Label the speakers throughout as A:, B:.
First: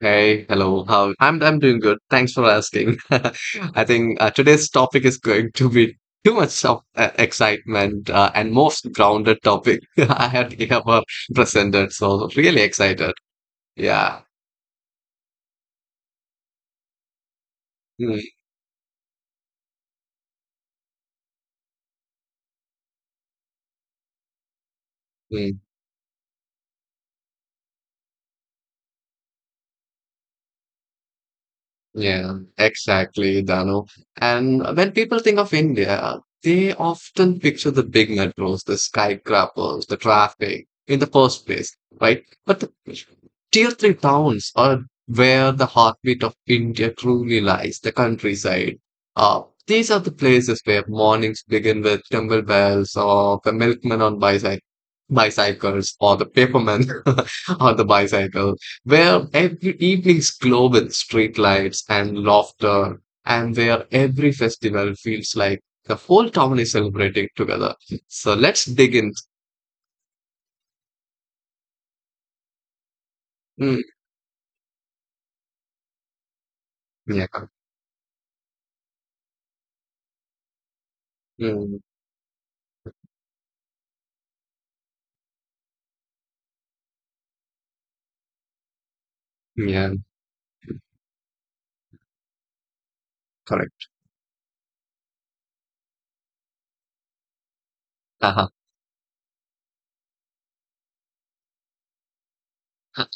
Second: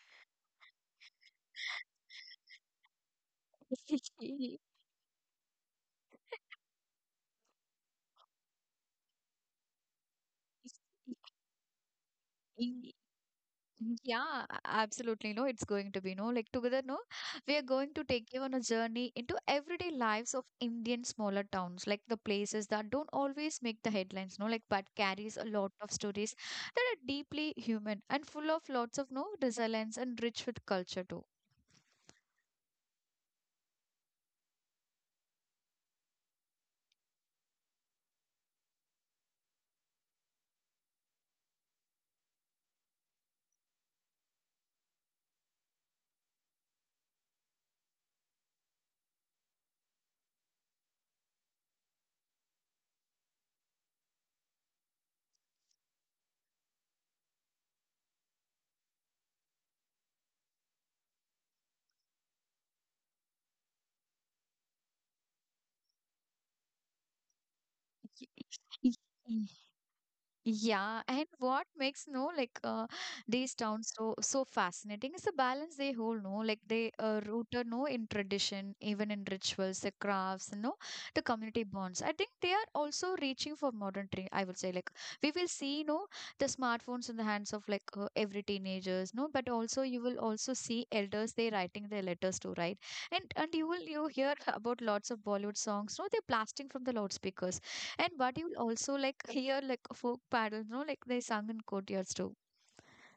A: Hey, hello. How I'm doing good. Thanks for asking. I think today's topic is going to be too much of excitement and most grounded topic I had ever presented. So really excited. Yeah.
B: Yeah, absolutely. No, it's going to be no. Like together, no, we are going to
A: Hmm,
B: take you on a journey into everyday lives of Indian smaller towns, like the places that don't always make the headlines, no, like but carries a
A: hmm.
B: lot of stories that are deeply human and full of lots of no resilience and rich with culture too.
A: Yeah, exactly, Dano. And when people think of India, they often picture the big metros, the skyscrapers, the traffic in the first place, right? But the tier three towns are where the heartbeat of India truly lies, the countryside. Uh, these are the places where mornings begin with temple bells or the milkman on bicycle, bicycles or the paperman on the bicycle, where every evenings glow with street lights and laughter, and where every festival feels like the whole town is celebrating together. So
B: Y-
A: let's dig in.
B: Yeah, and what makes no like these
A: Mm,
B: towns so fascinating is the balance they hold. No, like they
A: yeah,
B: rooted no in tradition, even in rituals, the crafts, no, the community
A: mm,
B: bonds. I think they are also reaching for modern trend. I would say like we will see no the smartphones in the hands of like every teenagers. No, but also
A: yeah,
B: you will also see elders they writing their letters to right, and
A: correct.
B: you hear about lots of Bollywood songs. No, they're blasting from the loudspeakers and what
A: uh
B: you'll also like hear like folk paddles, no, like they sung in courtyards too.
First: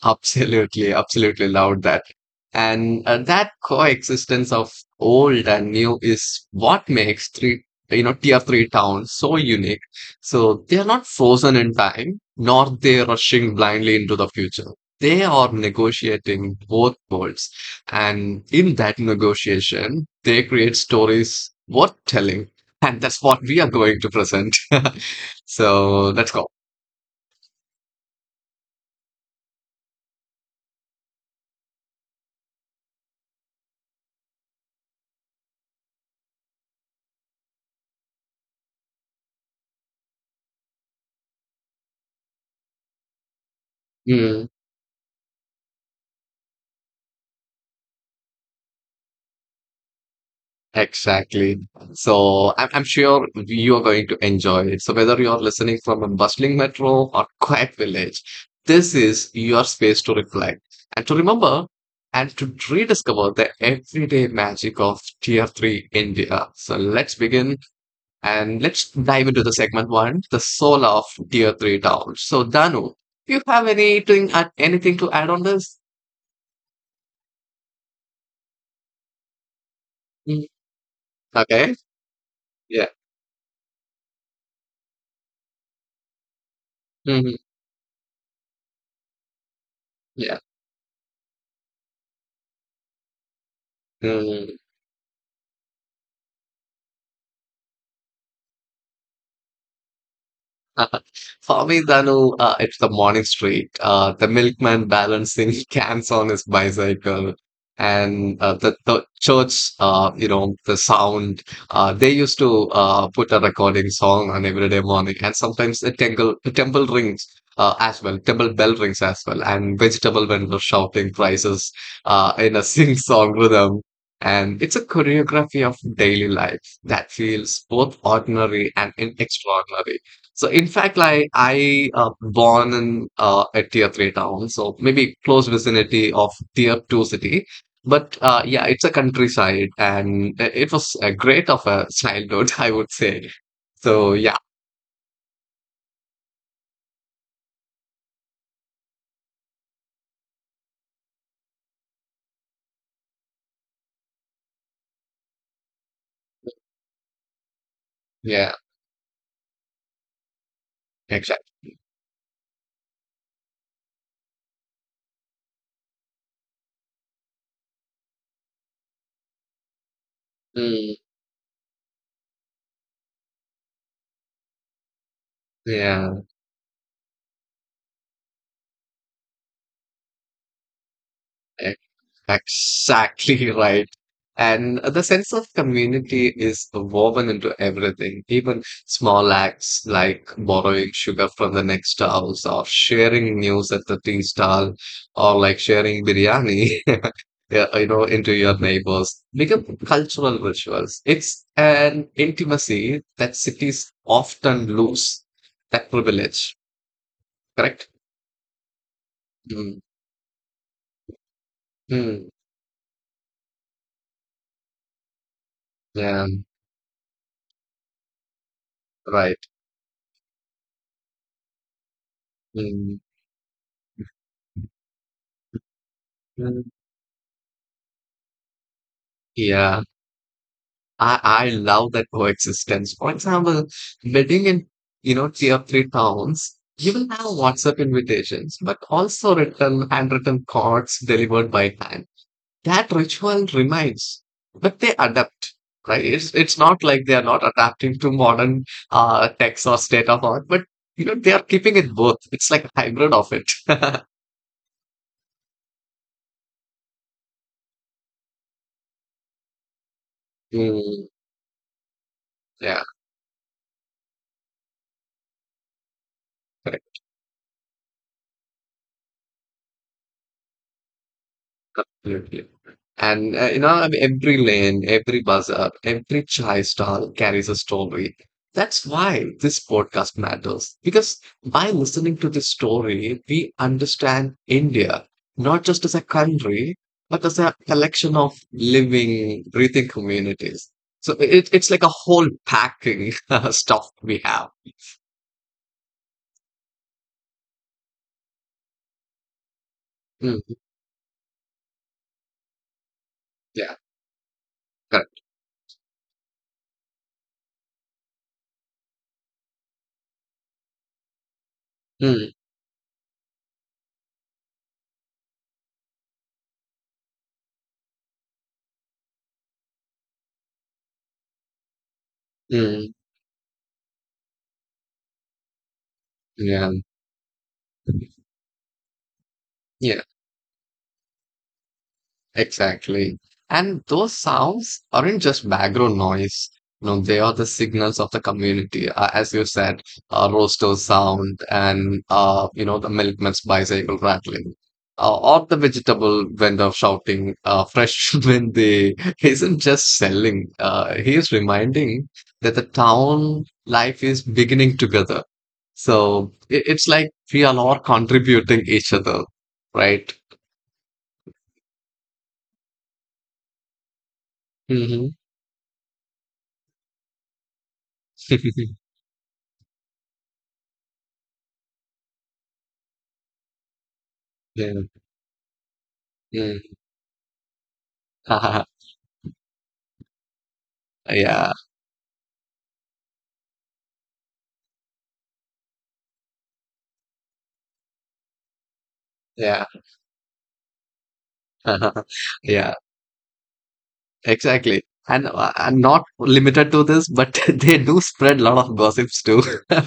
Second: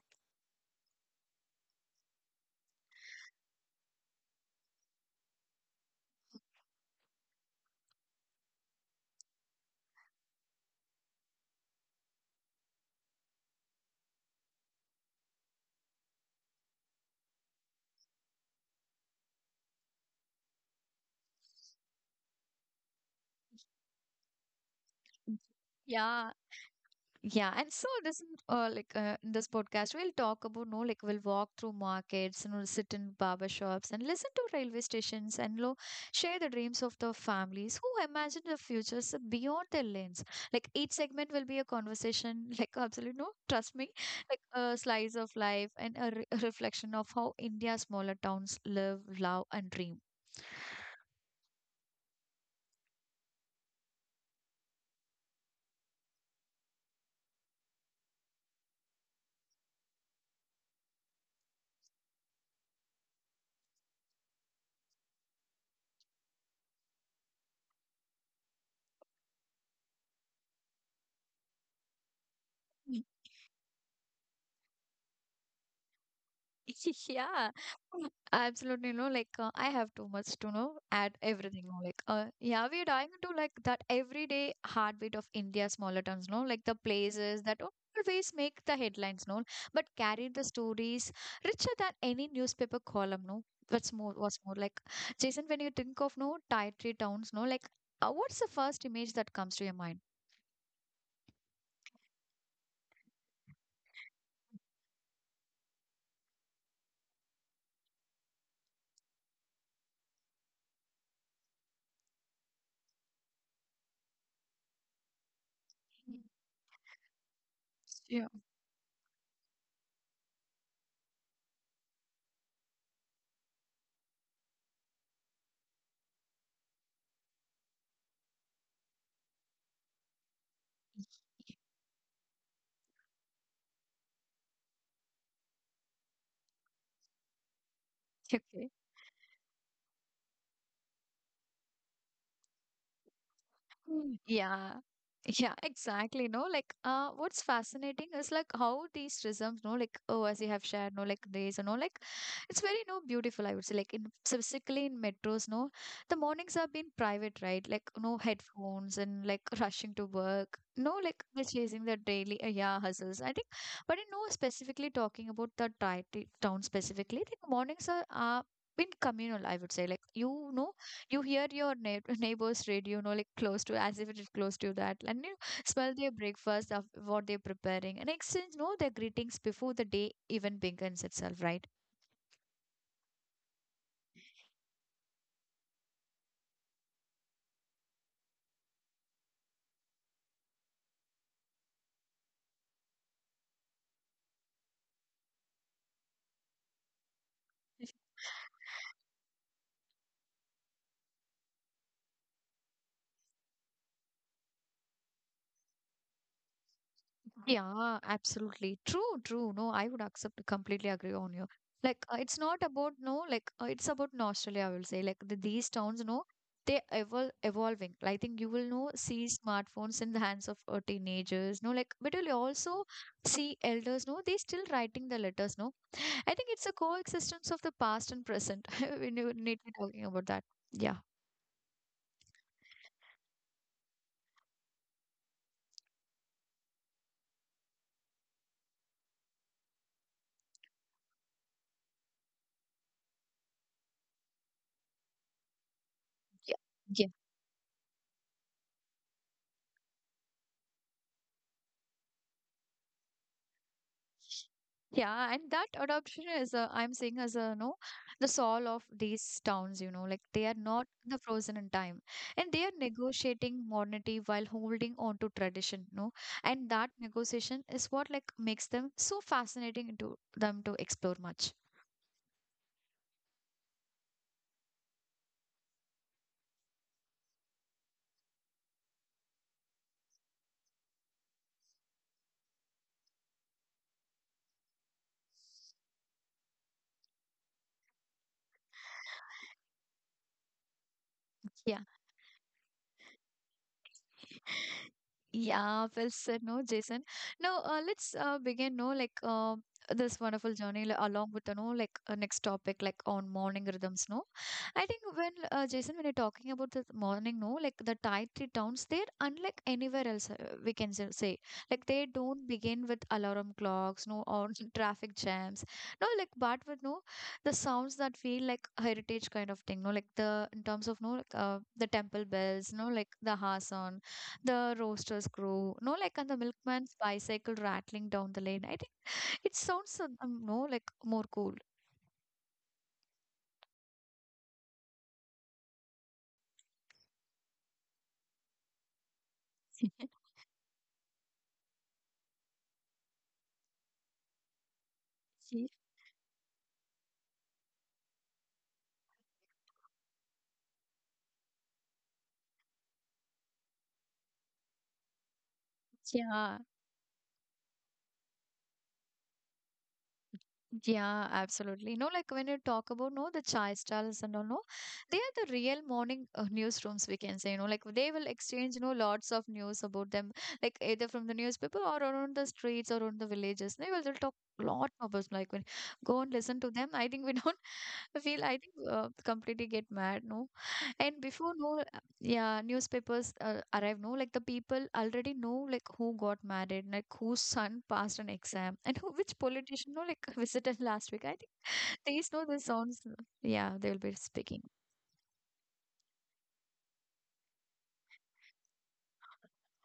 A: Absolutely, absolutely loved that. And that coexistence of old and new is what makes three, you know, tier three towns so unique. So they are not frozen in time, nor they rushing blindly into the future. They are negotiating both worlds, and in that negotiation, they create stories worth telling, and that's what we are going to present. So let's
B: Yeah,
A: go.
B: yeah, and so this is, like in this podcast we'll talk about no like we'll walk through markets and we'll sit in barber shops and listen to railway stations and lo share the dreams of the families who imagine the futures beyond their lanes. Like each segment will be a conversation, like absolutely no, trust me, like
A: Hmm.
B: a slice of life and a, a reflection of how India's smaller towns live, love, and dream.
A: Exactly. So I'm sure you are going to enjoy it. So whether you are listening from a bustling metro or quiet village, this is your space to reflect and to remember and to rediscover the everyday magic of Tier 3 India. So let's begin and let's dive into the segment one, the soul of Tier 3 towns. So Danu, do you have anything, anything to add on this?
B: Yeah, absolutely. No, like I have too much
A: Mm,
B: to know add everything.
A: Okay.
B: No, like yeah, we
A: Yeah.
B: are dying into like that everyday heartbeat of India smaller towns. No, like the
A: Mhm.
B: places that always make the headlines. No, but carry
A: Yeah.
B: the stories richer than any newspaper column. No, what's more, what's
A: Mm-hmm.
B: more like Jason, when you think of no tier three towns, no, like what's the first image that comes to your mind?
A: Uh, for me, Danu, it's the morning street. The milkman balancing cans on his bicycle, and the church, you know, the sound. They used to put a recording song on every day morning, and sometimes the
B: Mm.
A: temple, the temple rings as well,
B: Yeah.
A: temple bell rings as well, and vegetable vendors shouting prices in a sing-song rhythm. And it's a choreography of daily life that feels both ordinary and extraordinary. So in fact, like I born in a tier three town, so maybe close vicinity of tier two city. But yeah,
B: Okay.
A: it's a countryside, and it was a great of a childhood, I would say. So
B: Mm,
A: yeah,
B: yeah. Yeah, exactly. No, like, what's fascinating is like how these rhythms, no, like, oh, as you have shared, no, like these, you know, like, it's very, no, beautiful. I would say, like, in specifically in metros, no, the mornings have been private, right? Like, no
A: yeah,
B: headphones and like rushing to work, no, like, we're
A: exactly.
B: chasing the daily, yeah, hustles. I think, but you know, specifically talking about the town specifically, like, mornings are, been communal, I would say, like, you know,
A: Mm,
B: you hear your neighbor's radio, you know, like close to, as if it is close to that, and you smell their
A: yeah,
B: breakfast of what they're preparing, and exchange, you know, their greetings before the day even begins itself, right?
A: Exactly right. And the sense of community is woven into everything, even small acts like borrowing sugar from the next house or sharing news at the tea stall or like sharing biryani, yeah, you know, into your neighbors become cultural rituals. It's an intimacy that cities often lose that privilege, correct?
B: Yeah, absolutely. True, true. No,
A: Mm,
B: I would accept, completely agree on you. Like,
A: mm,
B: it's not about, no, like, it's about nostalgia, I will say. Like, these towns, no,
A: yeah,
B: they evolving. I think you will, know, see
A: right.
B: smartphones in the hands of teenagers, no, like, but you'll also
A: Mm,
B: see elders, no, they still writing the letters, no. I think
A: mm,
B: it's a coexistence of the past and present when you need to be
A: yeah.
B: talking about that. Yeah.
A: I love that coexistence. For example, wedding in you know tier three towns, you will have WhatsApp invitations, but also written handwritten cards delivered by hand. That ritual remains, but they adapt, right? It's not like
B: Yeah.
A: they are not adapting to modern text or state of art, but you know they are keeping it both. It's like a hybrid of it.
B: Yeah, and that adoption is, I'm saying, as a no, the soul of these towns, you know, like they are not
A: Mm,
B: the frozen in time and they are
A: yeah.
B: negotiating modernity while holding on to tradition, no? And that negotiation is what like makes them so fascinating to them to explore much.
A: Absolutely. And you know, I mean, every lane, every bazaar, every chai stall carries a story. That's why this podcast matters. Because by listening to this story, we understand India, not just as a country, but as a collection of living, breathing communities. So it's
B: Yeah.
A: like a whole packing stuff we have.
B: Yeah, well said, no, Jason. Now, let's begin, no, like this wonderful
A: Mm,
B: journey along with, you no, like next topic, like on morning
A: yeah,
B: rhythms, no. I think
A: correct.
B: when, Jason, when you're talking about the morning, no, like the dietary downs, they're unlike anywhere else, we can say. Like they
A: Mm,
B: don't begin with alarm clocks, no, or traffic jams, no, like but with, no, the sounds that feel like heritage kind of thing, no, like the, in terms of, no, like the temple bells, no,
A: mm,
B: like the Hasan the roasters crow, no, like and the
A: yeah.
B: milkman's bicycle rattling down the lane. I think it sounds,
A: Yeah.
B: no, like more cool.
A: Exactly. And those sounds aren't just background noise. You know, they are the signals of the community. As you said, roaster sound and, you know, the milkman's bicycle rattling. Or the vegetable vendor shouting fresh when they isn't just selling. He is reminding that the town life is beginning together. So
B: Yeah,
A: it's like we are all contributing each other, right?
B: yeah, absolutely. No, like when you talk about no the chai stalls and all, no,
A: Hmm.
B: they are the real morning newsrooms. We can say, you know, like they will exchange, you know, lots of news about them, like either from the newspaper or around the streets or on the villages. They'll talk lot about like when go and listen to
A: Mm.
B: them. I think we don't feel. I think completely get mad. No, and
A: Yeah,
B: before no, yeah, newspapers arrive, no, like the people already know like who got married, like whose son passed an exam, and who, which
A: yeah,
B: politician, no, like visited last week. I think they know the
A: yeah,
B: sounds. Yeah, they'll be speaking.
A: exactly. And not limited to this, but they do spread a lot of gossips too.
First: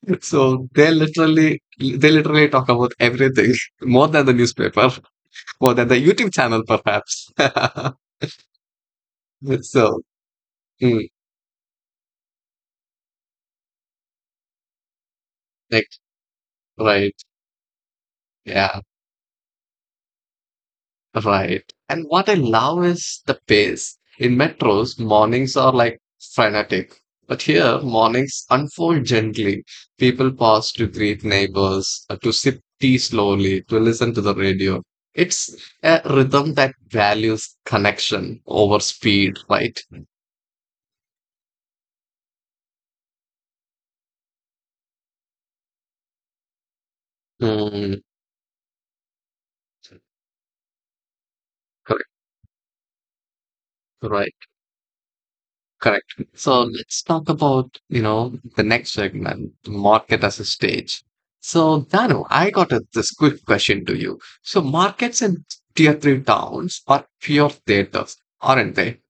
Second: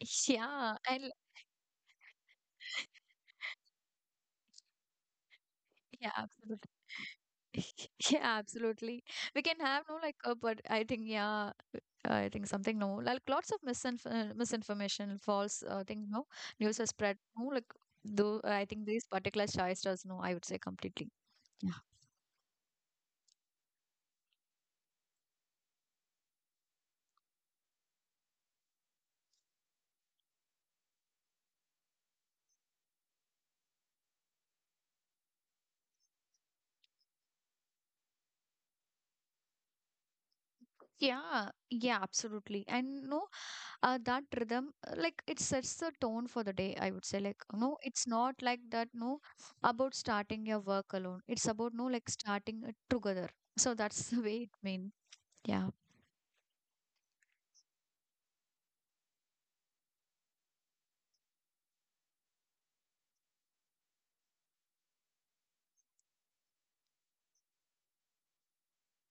A: So
B: Yeah,
A: they
B: and
A: literally they literally talk about everything more than the newspaper, more than the
B: yeah,
A: YouTube channel,
B: absolutely.
A: perhaps.
B: Yeah, absolutely. We can have no
A: So
B: like a but I think
A: mm,
B: yeah. I think something no like lots of misinformation, false
A: like,
B: things no news is
A: right,
B: spread no like though I
A: yeah.
B: think these particular shysters no I would say completely.
A: Right.
B: Yeah,
A: And what I love is the pace. In metros, mornings are like frenetic. But here, mornings unfold gently. People pause to greet neighbors, to sip tea slowly, to listen to the radio. It's a rhythm that values connection over speed, right?
B: yeah, yeah, absolutely. And no, that rhythm, like it sets the tone for the day. I would say, like, no,
A: Mm,
B: it's not like that. No, about starting your work alone. It's about no, like
A: correct,
B: starting it together. So that's the way
A: right.
B: it mean. Yeah,
A: Correct. So let's talk about, you know, the next segment, the market as a stage. So, Dano, I got a, this quick question to you. So, markets in tier three towns are pure theaters, aren't they?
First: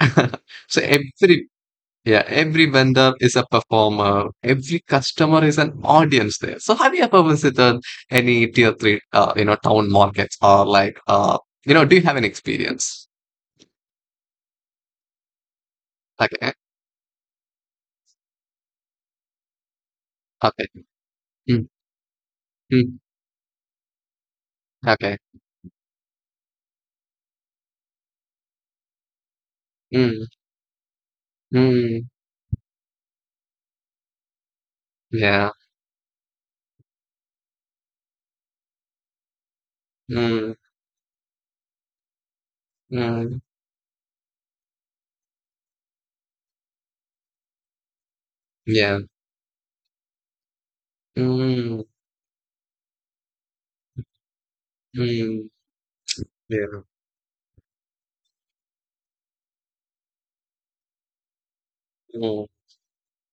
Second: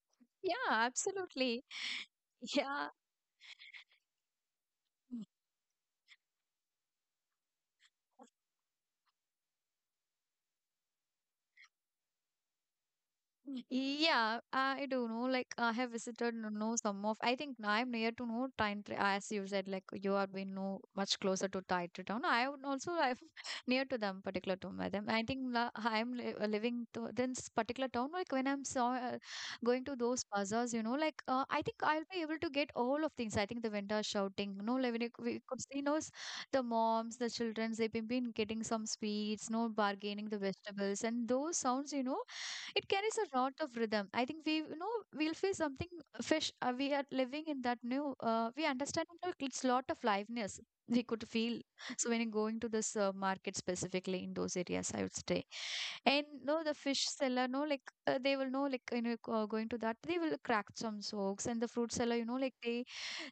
B: yeah,
A: So, every
B: absolutely.
A: yeah, every
B: Yeah,
A: vendor is a performer, every customer is an audience there. So, have you ever visited any tier three, you know, town markets or like, you know, do you have an experience?
B: mm, yeah, I don't know. Like I have visited, you
A: Okay,
B: know, some of. I think I'm near to know Time as you said. Like you are been
A: okay,
B: no much closer to
A: mm,
B: Taintree town. I would also
A: mm,
B: I'm near to them, particular to my them.
A: okay.
B: I think I'm li living to this particular town. Like when I'm so going to those
A: Mm.
B: bazaars, you know, like I think
A: Mm,
B: I'll be able to get all of things. I think the vendors shouting, no, like when you we
A: yeah.
B: could see, those the moms, the childrens, they've been getting some sweets, no bargaining the
A: Mm,
B: vegetables, and those sounds, you know, it carries
A: mm,
B: a lot of rhythm. I think we, you know, we'll feel something fish. We are living in that new, we
A: yeah.
B: understand that it's lot of liveness we could feel.
A: Mm,
B: So when you're going to this market specifically in those areas, I would say,
A: mm,
B: and no, the
A: yeah.
B: fish seller, no, like they will know, like you know, going to that, they will crack some jokes, and the fruit seller, you know,
A: Mm,
B: like they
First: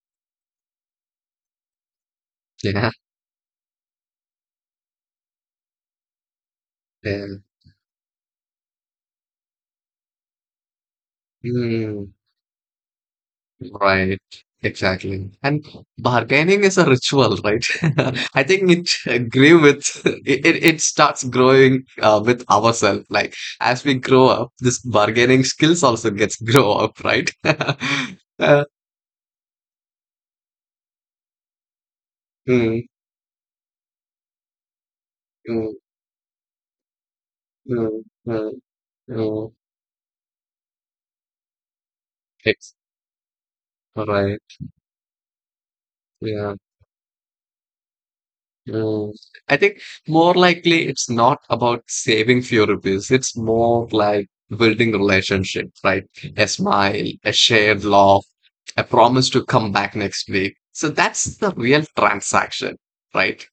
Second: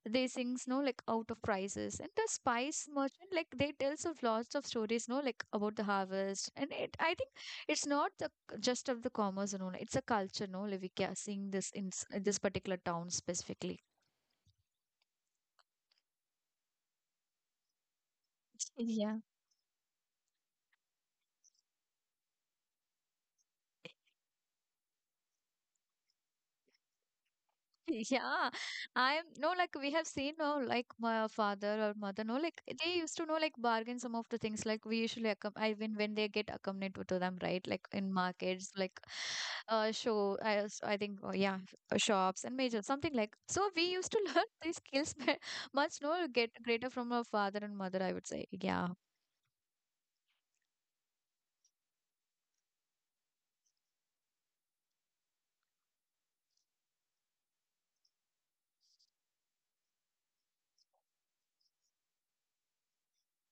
B: they sings no like out of prices, and the spice
A: yeah.
B: merchant like they tells of lots of stories no like about the harvest. And it, I
A: Yeah.
B: think it's not the just of the commerce and all, it's a culture, no, like we are seeing this in
A: Mm,
B: this particular town specifically.
A: right. Exactly. And bargaining is a ritual, right? I think it
B: Yeah.
A: agree with it starts growing with ourselves. Like as we grow up, this bargaining skills also gets grow up, right?
B: Yeah, I'm no like we have seen no like my father or mother no like
A: Mm,
B: they used to know like bargain some of the things like we usually accom I
A: mm,
B: mean when they get accompanied to them, right, like
A: mm,
B: in
A: mm,
B: markets, like
A: mm.
B: show I I think, oh, yeah, shops and
A: It's
B: major something like, so we used to
A: right.
B: learn these skills much no get
A: Yeah.
B: greater from our father and mother, I would say, yeah.
A: Mm, I think more likely it's not about saving few rupees. It's more like building relationship, right? A smile, a shared laugh, a promise to come back next week. So that's the real transaction, right?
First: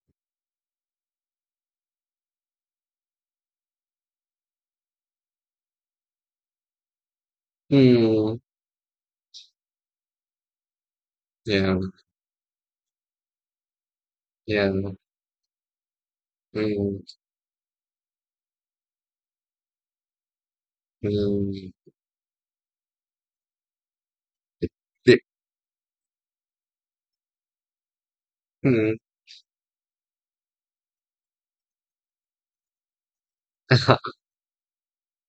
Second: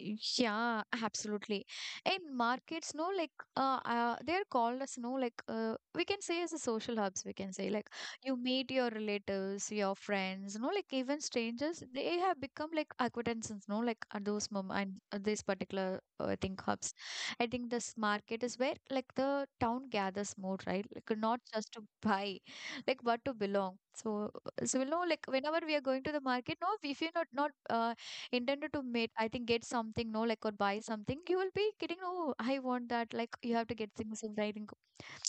B: Yeah, absolutely. In markets, no, like they're called as no, like we can say as a social hubs. We can say like you
A: Mm,
B: meet your relatives, your friends, no, like even
A: yeah,
B: strangers. They have become like acquaintances, no, like at those mom
A: yeah,
B: and these particular I think hubs.
A: mm,
B: I think this market is where like the town gathers more, right? Like not just
A: mm,
B: to buy, like but to belong. So,
A: it-
B: so you know,
A: it-
B: like whenever we are going to the market, no, we feel not intended to
A: mm,
B: make, I think, get something no like or buy something, you will be getting, oh, I want that, like you have to get things. And I think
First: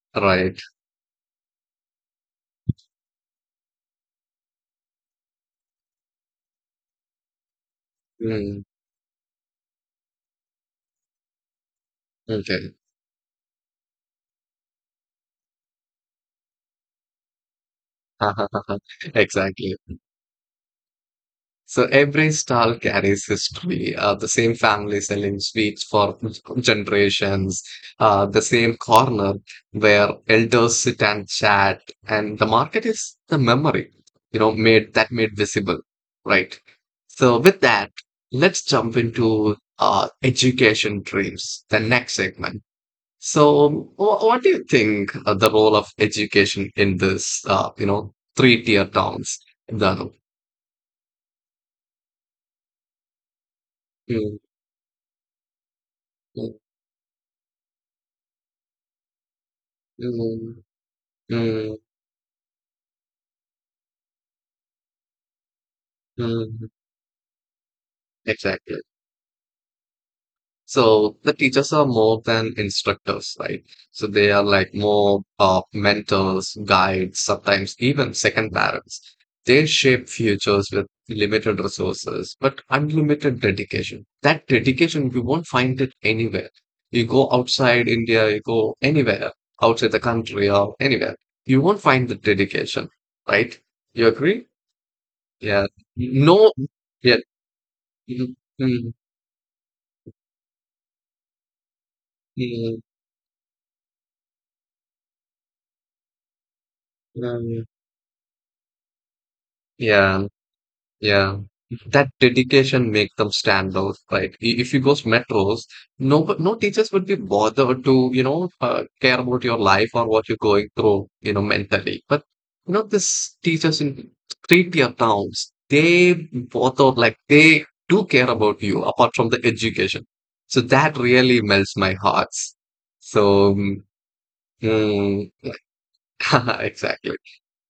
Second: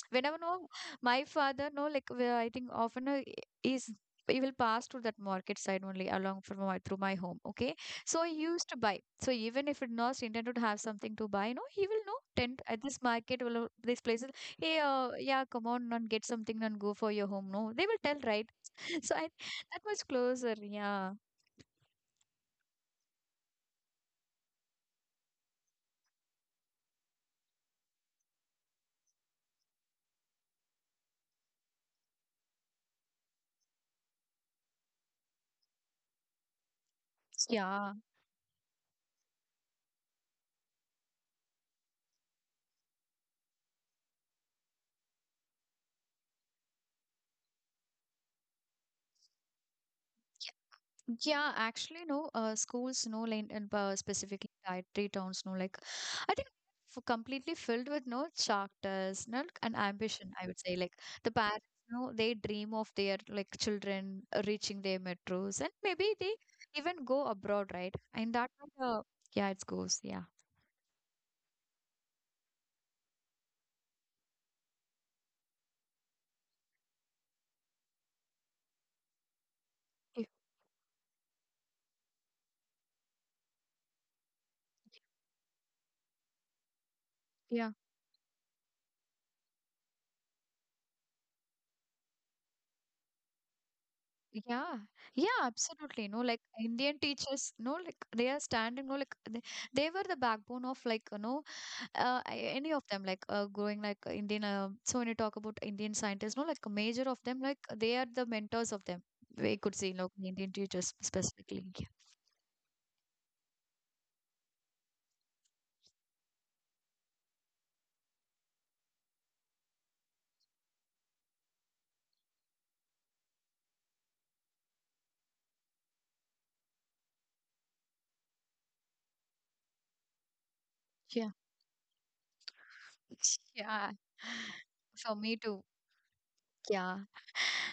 B: whenever no
A: right.
B: my father no like where I think often is, he will pass to that market side only along from my through my home, okay, so he
A: Mm,
B: used to buy. So even if it not intended to have something to buy, no, he will know tend
A: okay.
B: at this market will, these places, hey, yeah, come on and get something and go for your home, no, they will tell, right? So I,
A: Exactly.
B: that was closer, yeah,
A: So every stall carries history, the same family selling sweets for generations, the same corner where elders sit and chat, and the market is the memory, you know, made visible, right? So with that,
B: yeah.
A: let's jump into education dreams, the next segment. So what do you think the role of education in this, you know, three-tier towns, Dhanu?
B: Yeah, actually, no. Schools, no, like and, specifically dietary towns, no. Like, I think completely filled with no characters, no, like, and ambition. I would
A: Mm,
B: say, like the parents,
A: mm,
B: no, they dream of their like children reaching their metros, and maybe they
A: mm,
B: even go abroad, right? And that,
A: exactly.
B: kind yeah, it goes, yeah.
A: So the teachers are more than instructors, right? So they are like more mentors, guides, sometimes even second parents. They shape
B: Y-
A: futures with limited resources, but unlimited dedication. That dedication, you won't find it anywhere. You go
B: Yeah.
A: outside India, you go anywhere, outside the country or anywhere, you won't find the dedication, right? You agree?
B: Yeah, yeah,
A: Yeah.
B: absolutely. No, like
A: No,
B: Indian
A: yeah.
B: teachers, no, like they
A: Mhm,
B: are standing,
A: mhm,
B: no, like they were the backbone of like, you know, any of
A: mhm,
B: them like going like Indian so when you talk about Indian scientists, no, like a major of them, like
A: um,
B: they are the mentors of them, we could say, like
A: Yeah,
B: Indian teachers
A: yeah.
B: specifically, yeah,
A: That dedication makes them stand out, right? If you go metros, no, no teachers would be bothered to, you know, care about your life or what you're going through, you know, mentally. But you know, these teachers in three-tier towns, they bother like they do care about you apart from the education. So that
B: yeah.
A: really melts my hearts. So,
B: Yeah. For
A: mm,
B: me too. Yeah.
A: exactly,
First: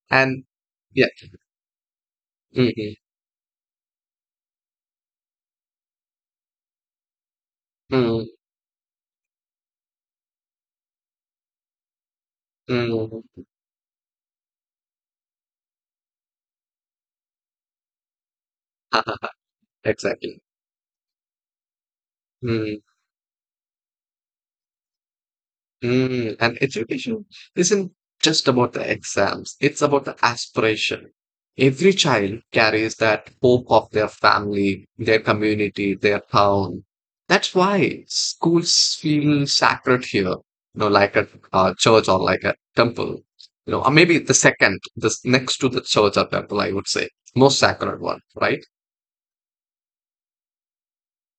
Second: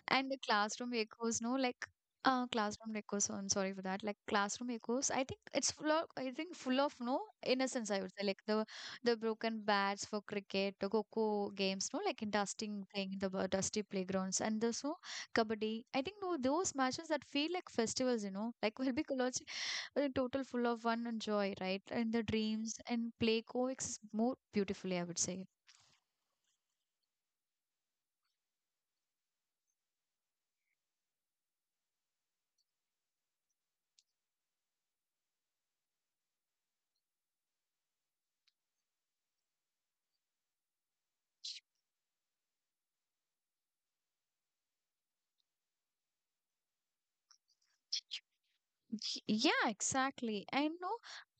B: And the
A: and.
B: classroom
A: Yeah,
B: echoes, no, like
A: Mhm,
B: classroom echoes. I'm sorry for that. Like classroom echoes. I think it's full of I think full of no innocence, I would say.
A: mm,
B: Like the broken bats for cricket, the coco games, no, like in dusting thing, the
A: mm.
B: dusty playgrounds and the so kabaddi. I think no those matches that feel like festivals, you know, like will be college
A: Exactly.
B: total full of fun and joy, right? And the dreams
A: Mm,
B: and play coexist more beautifully, I would say.
A: mm. And education isn't just about the exams, it's about the aspiration. Every child carries that hope of their family, their community, their town. That's why schools feel sacred here, you know, like a, church or like a temple, you know, or maybe the second, this next to the church or temple, I would say, most sacred one, right?
B: Yeah, exactly. And no,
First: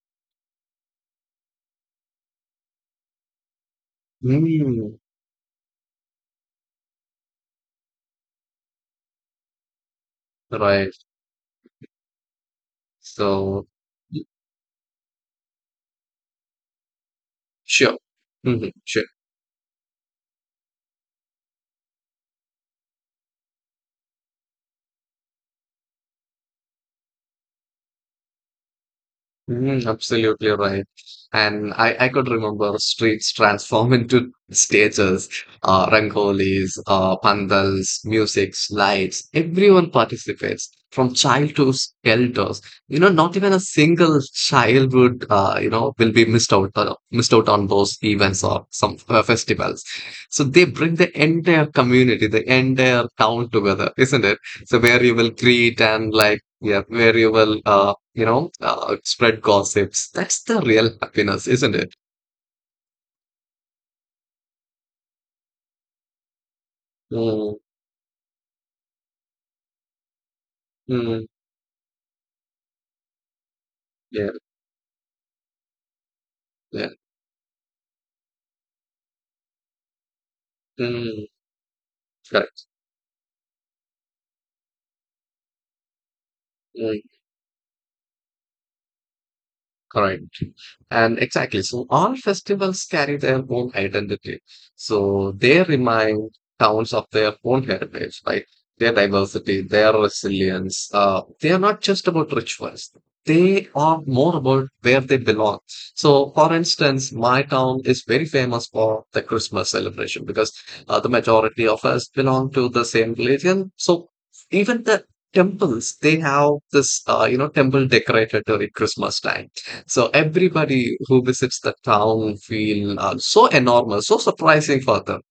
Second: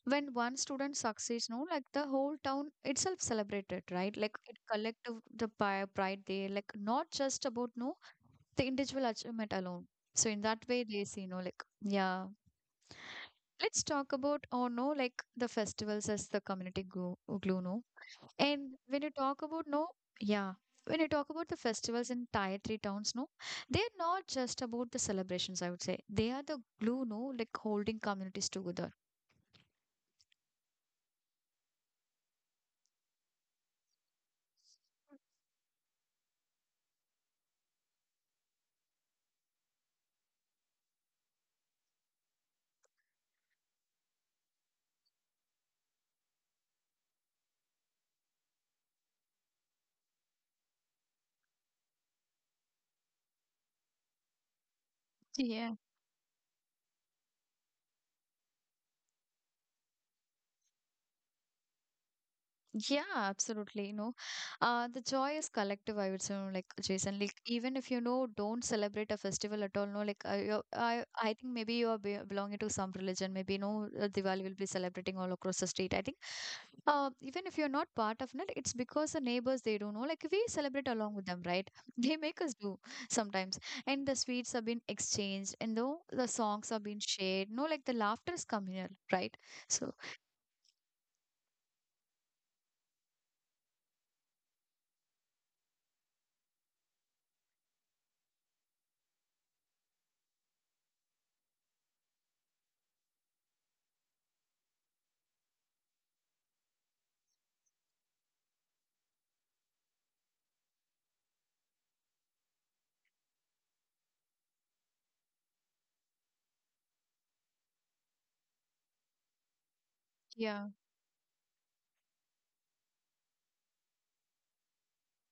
B: when one student succeeds, no, like the whole town itself celebrated, right? Like it
A: Mm,
B: collective the pride there, like not just about no the individual achievement alone. So in that way,
A: right.
B: they see no, like yeah.
A: So.
B: Let's talk about oh no, like the festivals as the community glue, glue no.
A: 需要，嗯嗯，
B: And when
A: 要。
B: you talk about no, yeah. When you talk about the festivals in tier three towns, no, they're not just about the celebrations, I would say. They are the glue, no, like holding communities together.
A: Absolutely right. And I could remember streets transform into stages, rangolis, pandals, musics, lights. Everyone participates from child to elders. You know, not even a single child would, you know, will be missed out on those events or some festivals. So they bring the entire community, the entire town together, isn't it? So where you will
B: Yeah,
A: greet and like, yeah, where you will, you know, spread gossips. That's the real happiness, isn't it?
B: yeah, absolutely. You know, the joy is collective. I would say, you like Jason, like
A: Mm,
B: even if you know don't celebrate a festival at all, no, like you I
A: mm,
B: think maybe you are be belonging to some religion. Maybe no
A: yeah,
B: Diwali will be celebrating all across the state. I think,
A: yeah.
B: even if you're not part of it, it's because the neighbors they don't know. Like we celebrate along with
A: Mm,
B: them, right? They make us
A: correct.
B: do sometimes, and the sweets have been exchanged, and though the songs have been shared, no, like the laughter is communal, right? So
A: Correct. And exactly. So all festivals carry their own identity. So they remind towns of their own heritage, right? Their diversity, their resilience. They are not just about rituals. They are more about where they belong. So, for instance, my town is very famous for the Christmas celebration because the majority of us belong to the same religion. So, even the temples, they have this, you know, temple decorated during Christmas time so
B: yeah.
A: everybody who visits the town feel so enormous, so surprising for them.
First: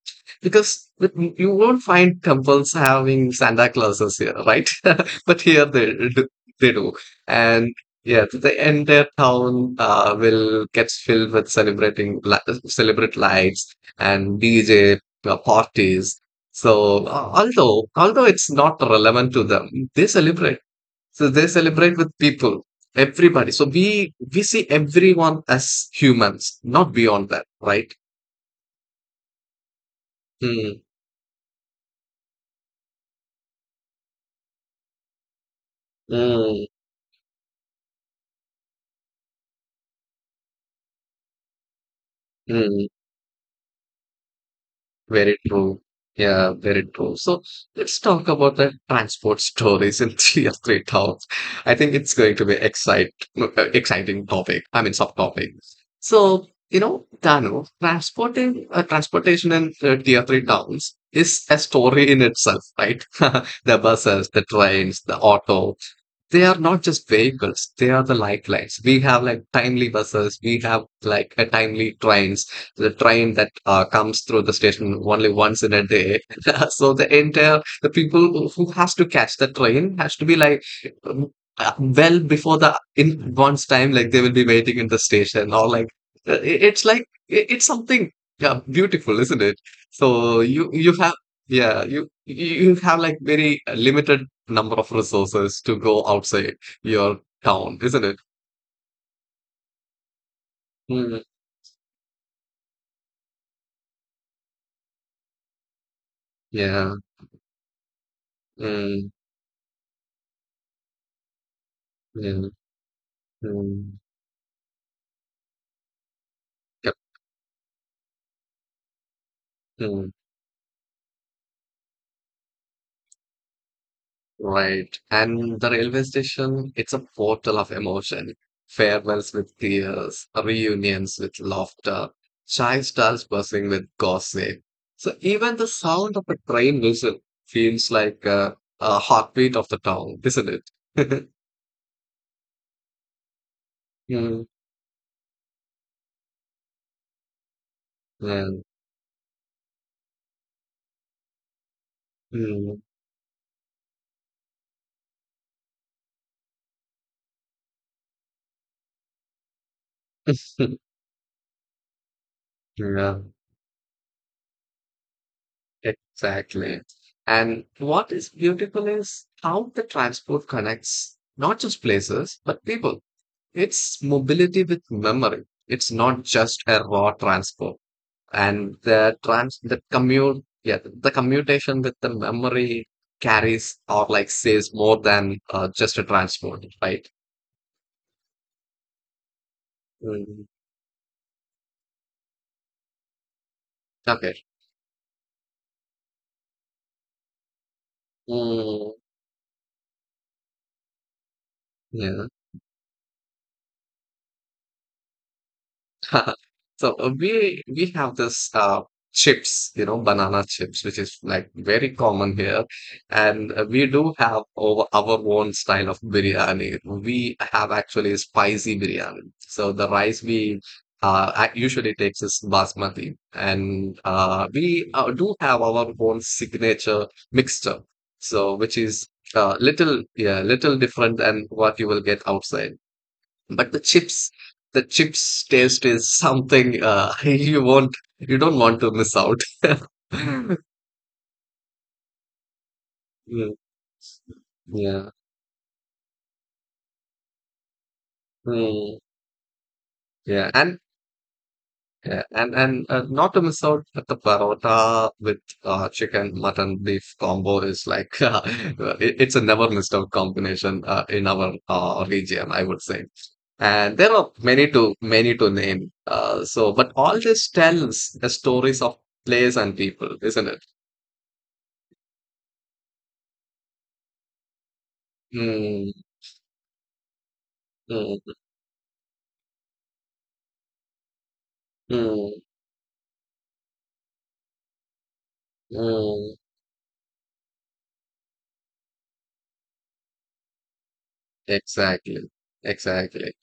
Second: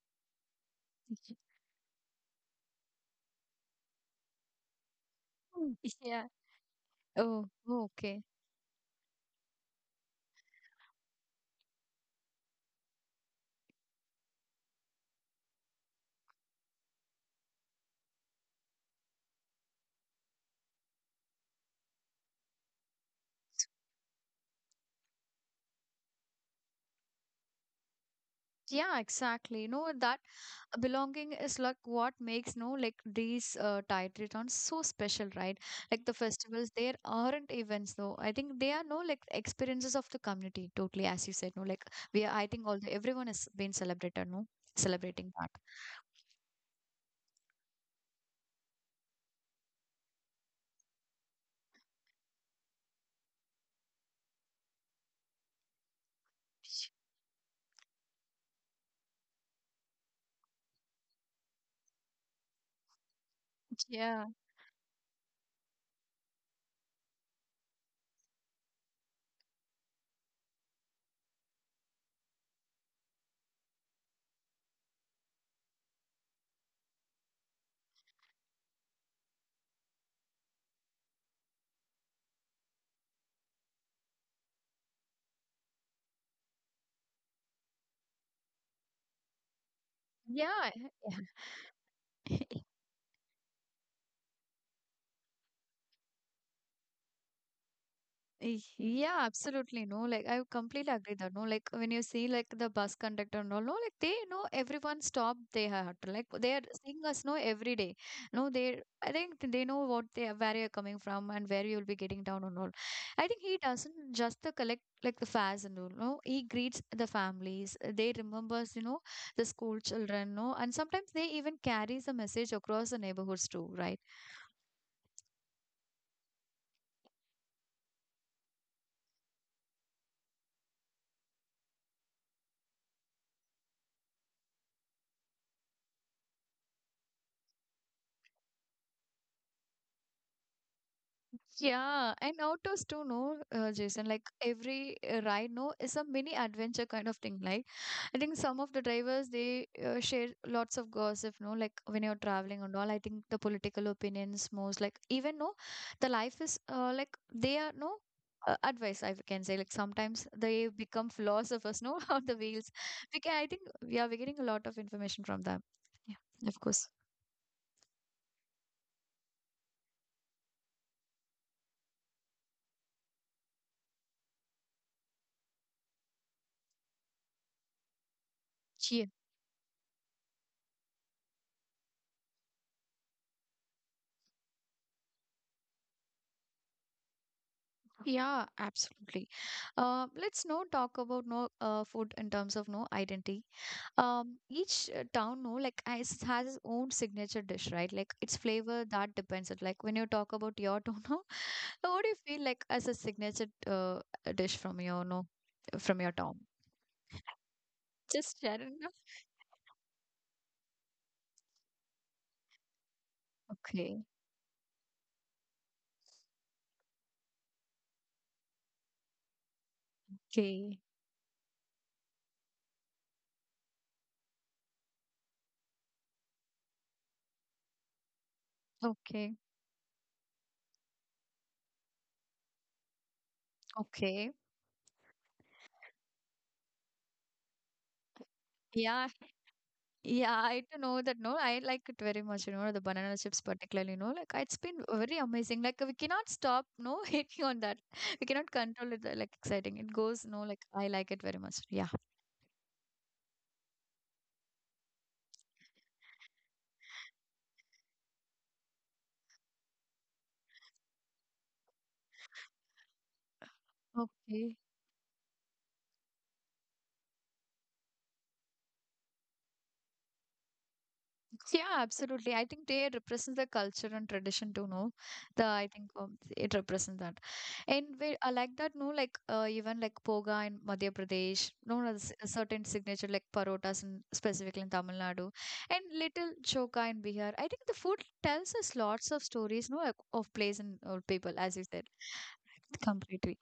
A: Because you won't find temples having Santa Clauses here, right? But here they do,
B: Yeah.
A: they do.
B: Oh,
A: And
B: oh, okay.
A: yeah, the entire town will gets filled with celebrate lights and DJ parties. So although it's not relevant to them, they celebrate so they celebrate with people, everybody. So we see everyone as humans, not beyond that, right?
B: Yeah, exactly. You know, that
A: Mm,
B: belonging is like what makes, no like these tide returns so special, right? Like the
A: mm,
B: festivals, there aren't events though. I think they are no like experiences of the community, totally, as you said, no, like we are, I think all
A: mm.
B: the everyone has been celebrated, no, celebrating
A: Very
B: that.
A: true. Yeah, very true. So let's talk about the transport stories in three or three towns. I think it's going to be excite no, exciting topic. I mean subtopic. So you know, Dano, transporting transportation in tier three towns is a story in itself, right? The
B: Yeah.
A: buses, the trains, the auto, they are not just vehicles, they are the lifelines. We have like timely buses, we have like a timely trains, the train that comes through the station only once in a day. So the people who has to catch the train has to be like um, well before the in one's time, like they will be waiting in the station or like, it's something, yeah, beautiful, isn't it? So
B: Yeah.
A: you have, yeah, you, you you have like very limited number of resources to go outside your town, isn't it?
B: Yeah, absolutely. No, like I completely agree
A: Mm,
B: that. No, like when you see like the bus conductor and all, no, like they know everyone stop they had like they are
A: yeah.
B: seeing us know every day. No, they
A: Mm,
B: I think they know what they are, where you're coming from and where you'll be getting down
A: mm,
B: and all. I think he
A: mm,
B: doesn't just the collect like the fares and all. No, he greets
A: yep,
B: the families. They remembers you know the school
A: mm,
B: children. No, and sometimes they even carries the message across the neighborhoods too, right?
A: right. And the railway station, it's a portal of emotion. Farewells with tears, reunions with laughter, chai stalls buzzing with gossip. So even the sound of a train whistle feels like a heartbeat of the town, isn't it?
B: Yeah, and autos too, no, Jason. Like
A: Mm,
B: every ride, no, is a mini adventure kind of thing. Like I think some
A: yeah.
B: of the drivers they share lots of gossip, no, like when you're traveling and
A: Mm,
B: all. I think the political opinions most, like even no, the life is like they are no. Advice I can say like sometimes they become philosophers no on the wheels, we
A: yeah.
B: can I think, yeah, we're getting a lot of information from them. Yeah, of
A: Exactly.
B: course.
A: And what is beautiful is how the transport connects not just places, but people. It's mobility with memory. It's not just a raw transport. And
B: Cheers.
A: the commute, yeah, the commutation with the memory carries or like says more than just a transport, right?
B: Yeah, absolutely.
A: Mm.
B: Let's now talk about no food in terms of no identity.
A: Okay.
B: Each town no like has its own signature dish, right? Like its flavor
A: Mm.
B: that depends on like when you talk about your town, no, what do you
A: Yeah.
B: feel like as a signature dish from your no from your town?
A: So we have
B: Just
A: this
B: share it, no?
A: chips, you know, banana chips, which is like very common here, and we
B: Okay,
A: do have our own style of biryani. We have actually spicy biryani. So the rice we
B: okay,
A: usually takes is basmati, and we do have our own signature mixture. So which is
B: okay,
A: little yeah little different than what you will get outside. But
B: okay.
A: the chips taste is something you want, you don't want to
B: Yeah.
A: miss out.
B: Yeah, I do know that. No, I like it very much. You know, the banana chips,
A: Mm,
B: particularly. You know, like it's been
A: yeah.
B: very amazing. Like we cannot stop. No, hating on that. We cannot control
A: Mm,
B: it. Like exciting. It goes. No,
A: yeah.
B: like
A: And
B: I like it very much. Yeah.
A: yeah, and not to miss out that the parota with chicken, mutton, beef combo is like it's a never missed out combination in our region, I would say. And there are
B: Okay.
A: many to name. So, but all this tells the stories of place and people, isn't it?
B: Yeah, absolutely. I think they represent the culture and tradition too, no? The I
A: Mm,
B: think it represents that. And we,
A: mm.
B: I like that, no? Like even like poga in Madhya Pradesh, no, a
A: Mm,
B: certain signature like parotas in specifically in Tamil Nadu, and little
A: mm,
B: choka in Bihar. I think the food tells us lots of stories, no, like, of place and people, as you said,
A: exactly, exactly.
B: completely.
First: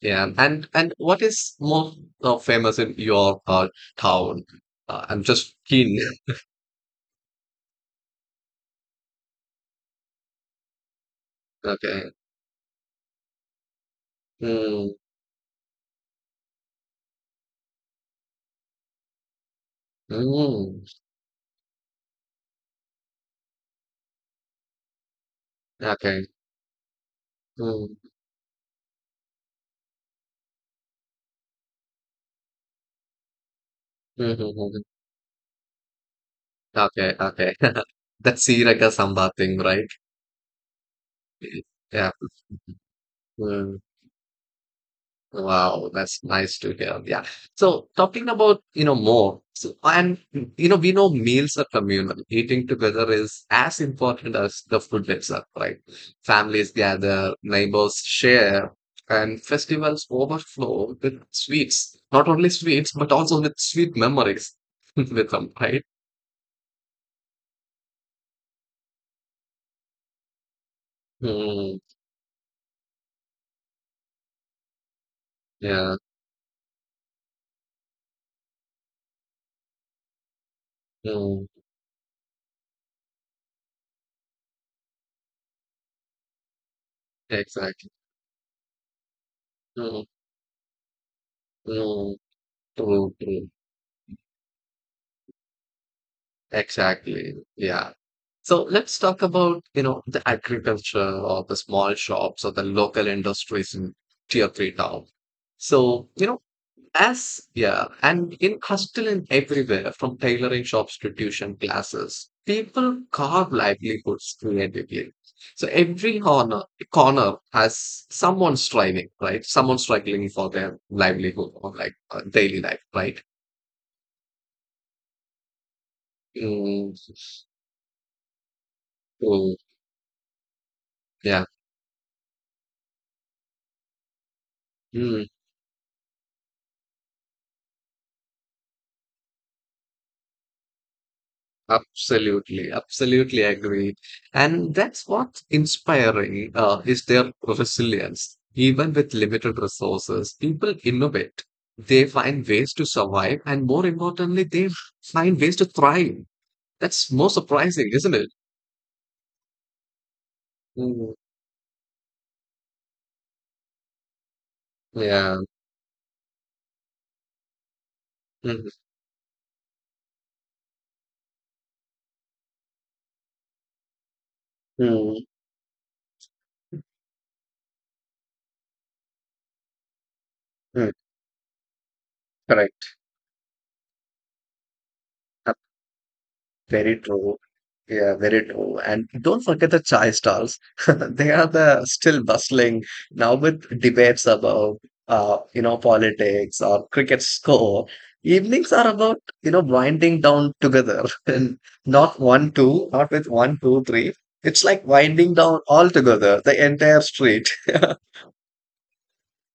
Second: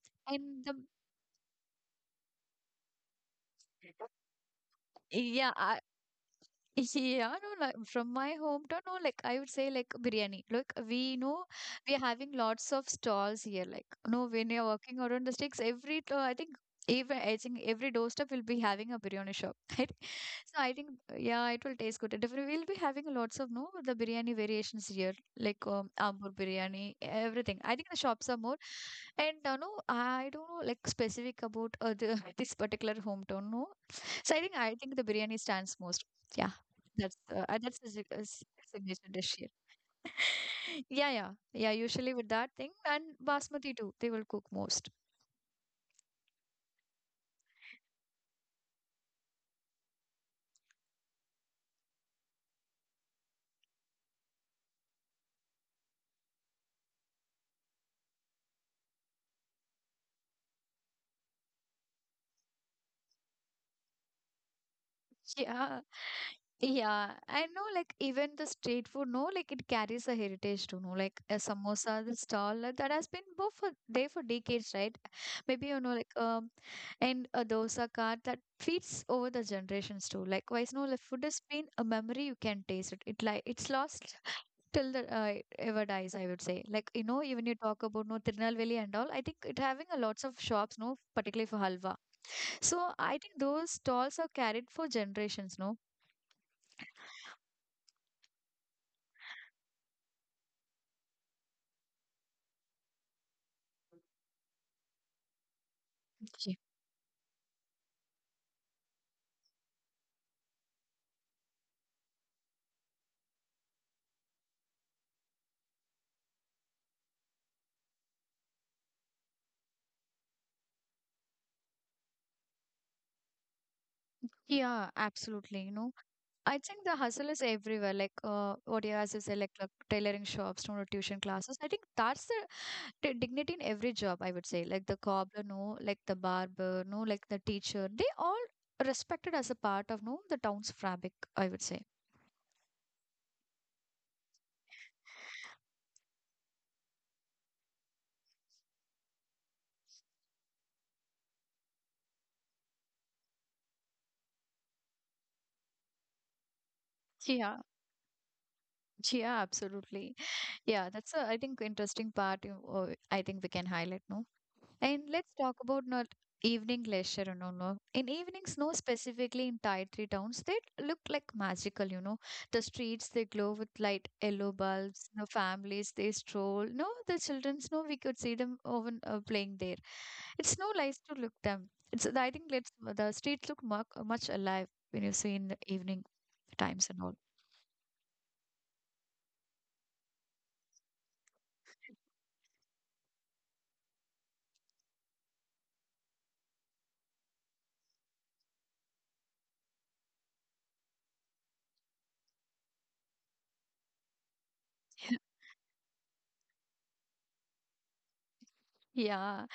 A: Yeah,
B: And the
A: and what is more famous in your town? I'm
B: yeah.
A: just keen.
B: Yeah, no, like from my hometown, no, like I would say like biryani. Like we know we are
A: Okay.
B: having lots of stalls here. Like, no, when you're
A: Mm,
B: walking around the sticks, every I think even I think every doorstep will be having a biryani shop, right? So I
A: mm,
B: think yeah, it will taste good. Different. We'll be having lots of no the biryani variations here, like
A: okay.
B: Ambur biryani, everything. I think
A: Mm,
B: the shops are more, and no, I don't know like specific about the, this particular hometown. No,
A: mm,
B: so
A: mm,
B: I
A: mm.
B: think the biryani stands most. Yeah.
A: Okay, okay.
B: That's a
A: That Sriracha
B: signature
A: samba
B: dish here.
A: thing, right?
B: Yeah, yeah, yeah.
A: Yeah.
B: Usually with that thing and basmati
A: Mm.
B: too, they will cook most.
A: Wow, that's nice to hear. Yeah. So talking about, you know, more, so, and you know, we know meals are communal. Eating together is as important as the food itself, right? Families gather, neighbors share, and festivals overflow with sweets. Not only sweets, but also with sweet memories with them,
B: Yeah,
A: right?
B: yeah. I know, like even the street food, no, like it carries a heritage to know, like a
A: Mm,
B: samosa, the stall that has been both for there for decades, right? Maybe you know,
A: yeah.
B: like and a dosa cart that feeds over the generations too. Likewise, no, like food has
A: Mm,
B: been a memory you can taste it. It like it's lost till the ever dies, I would say, like, you know, even you talk
A: exactly.
B: about no Tirunelveli and all, I think it having a
A: Mm,
B: lots of shops no, particularly for halwa,
A: mm,
B: so I
A: true,
B: think
A: true.
B: those stalls are carried for generations no.
A: Exactly. Yeah. So let's talk about, you know, the agriculture or the small shops or the local industries in tier three town. So, you know,
B: Ye-
A: as yeah, and in hustle and everywhere, from tailoring shops to tuition classes, people carve livelihoods creatively. So every corner has someone striving, right? Someone struggling for their livelihood or like daily life, right?
B: yeah, absolutely. You know, I think
A: Mm,
B: the hustle is everywhere. Like, what you as you say,
A: so,
B: like tailoring shops, no tuition
A: yeah.
B: classes. I think that's the dignity in every job. I would say, like the
A: Mm.
B: cobbler, no, like the barber, no, like the teacher. They all respected as a part of no the town's fabric. I would say.
A: Absolutely, absolutely agree. And that's what's inspiring is their resilience. Even with limited resources, people innovate. They find ways to survive, and more importantly, they find ways to thrive. That's more
B: Yeah.
A: surprising, isn't it?
B: Yeah, absolutely. Yeah, that's
A: Mm,
B: a, I think, interesting part. You, I think we can highlight, no? And let's
A: yeah.
B: talk about not evening leisure, you know, no. In evenings,
A: Mm,
B: no, specifically in tidy towns, they look like magical, you know. The streets, they glow with light yellow bulbs. The
A: mm,
B: families, they stroll. No, the children's, no, we could see them over playing there. It's no
A: mm,
B: nice to look them. It's, I think, let's
A: correct.
B: the streets look much, much alive when you see in the evening times
A: Very
B: and all.
A: true. Yeah, very true. And don't forget the chai stalls. They are the still bustling now with debates about you know, politics or cricket score. Evenings are about, you know, winding down together and not with one, two, three. It's like winding down all together, the entire street.
B: Yeah.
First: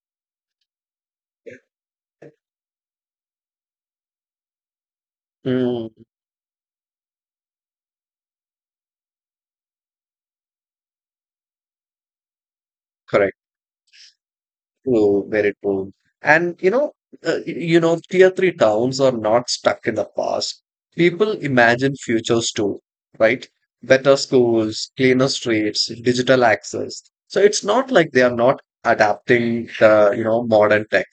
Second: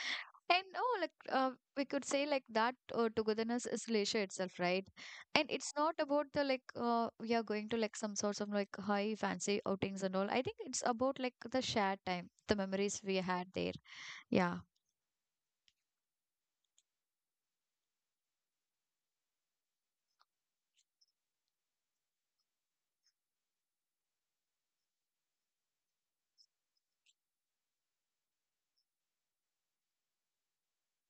B: And oh, like we could say like that togetherness is leisure itself, right? And it's not
A: Mm,
B: about the like we are going to like some sorts of like high fancy outings and all. I think it's about like the shared time, the memories we
A: correct.
B: had there. Yeah.
A: True, very true. And you know, you know, tier three towns are not stuck in the past. People imagine futures too, right? Better schools, cleaner streets, digital access. So it's not like they are not adapting the, you know, modern tech.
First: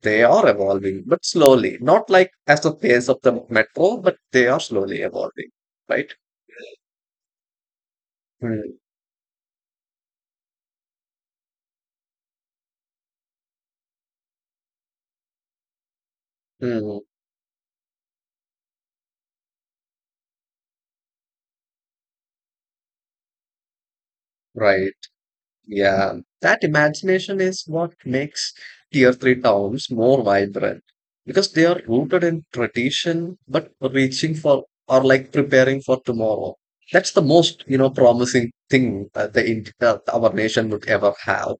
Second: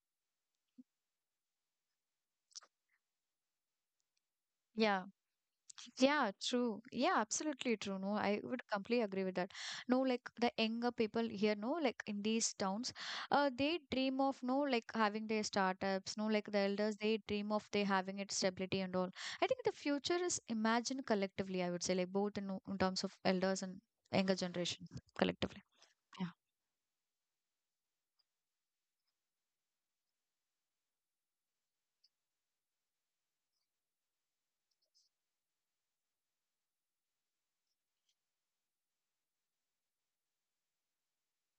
A: They are evolving, but slowly. Not like as the pace of the metro, but they are slowly
B: Yeah.
A: evolving, right?
B: Yeah, true. Yeah, absolutely true. No, I would
A: Mm,
B: completely agree with that. No, like the younger people here, no, like in these towns, they dream of no, like having their startups. No, like the elders,
A: mm,
B: they dream of they having its stability and all. I think the future is imagined collectively. I would say, like both in terms of elders and younger generation
A: right.
B: collectively.
A: Yeah,
B: Yeah.
A: that imagination is what makes tier three towns more vibrant because they are rooted in tradition but reaching for or like preparing for tomorrow. That's the most, you know, promising thing our nation would ever have.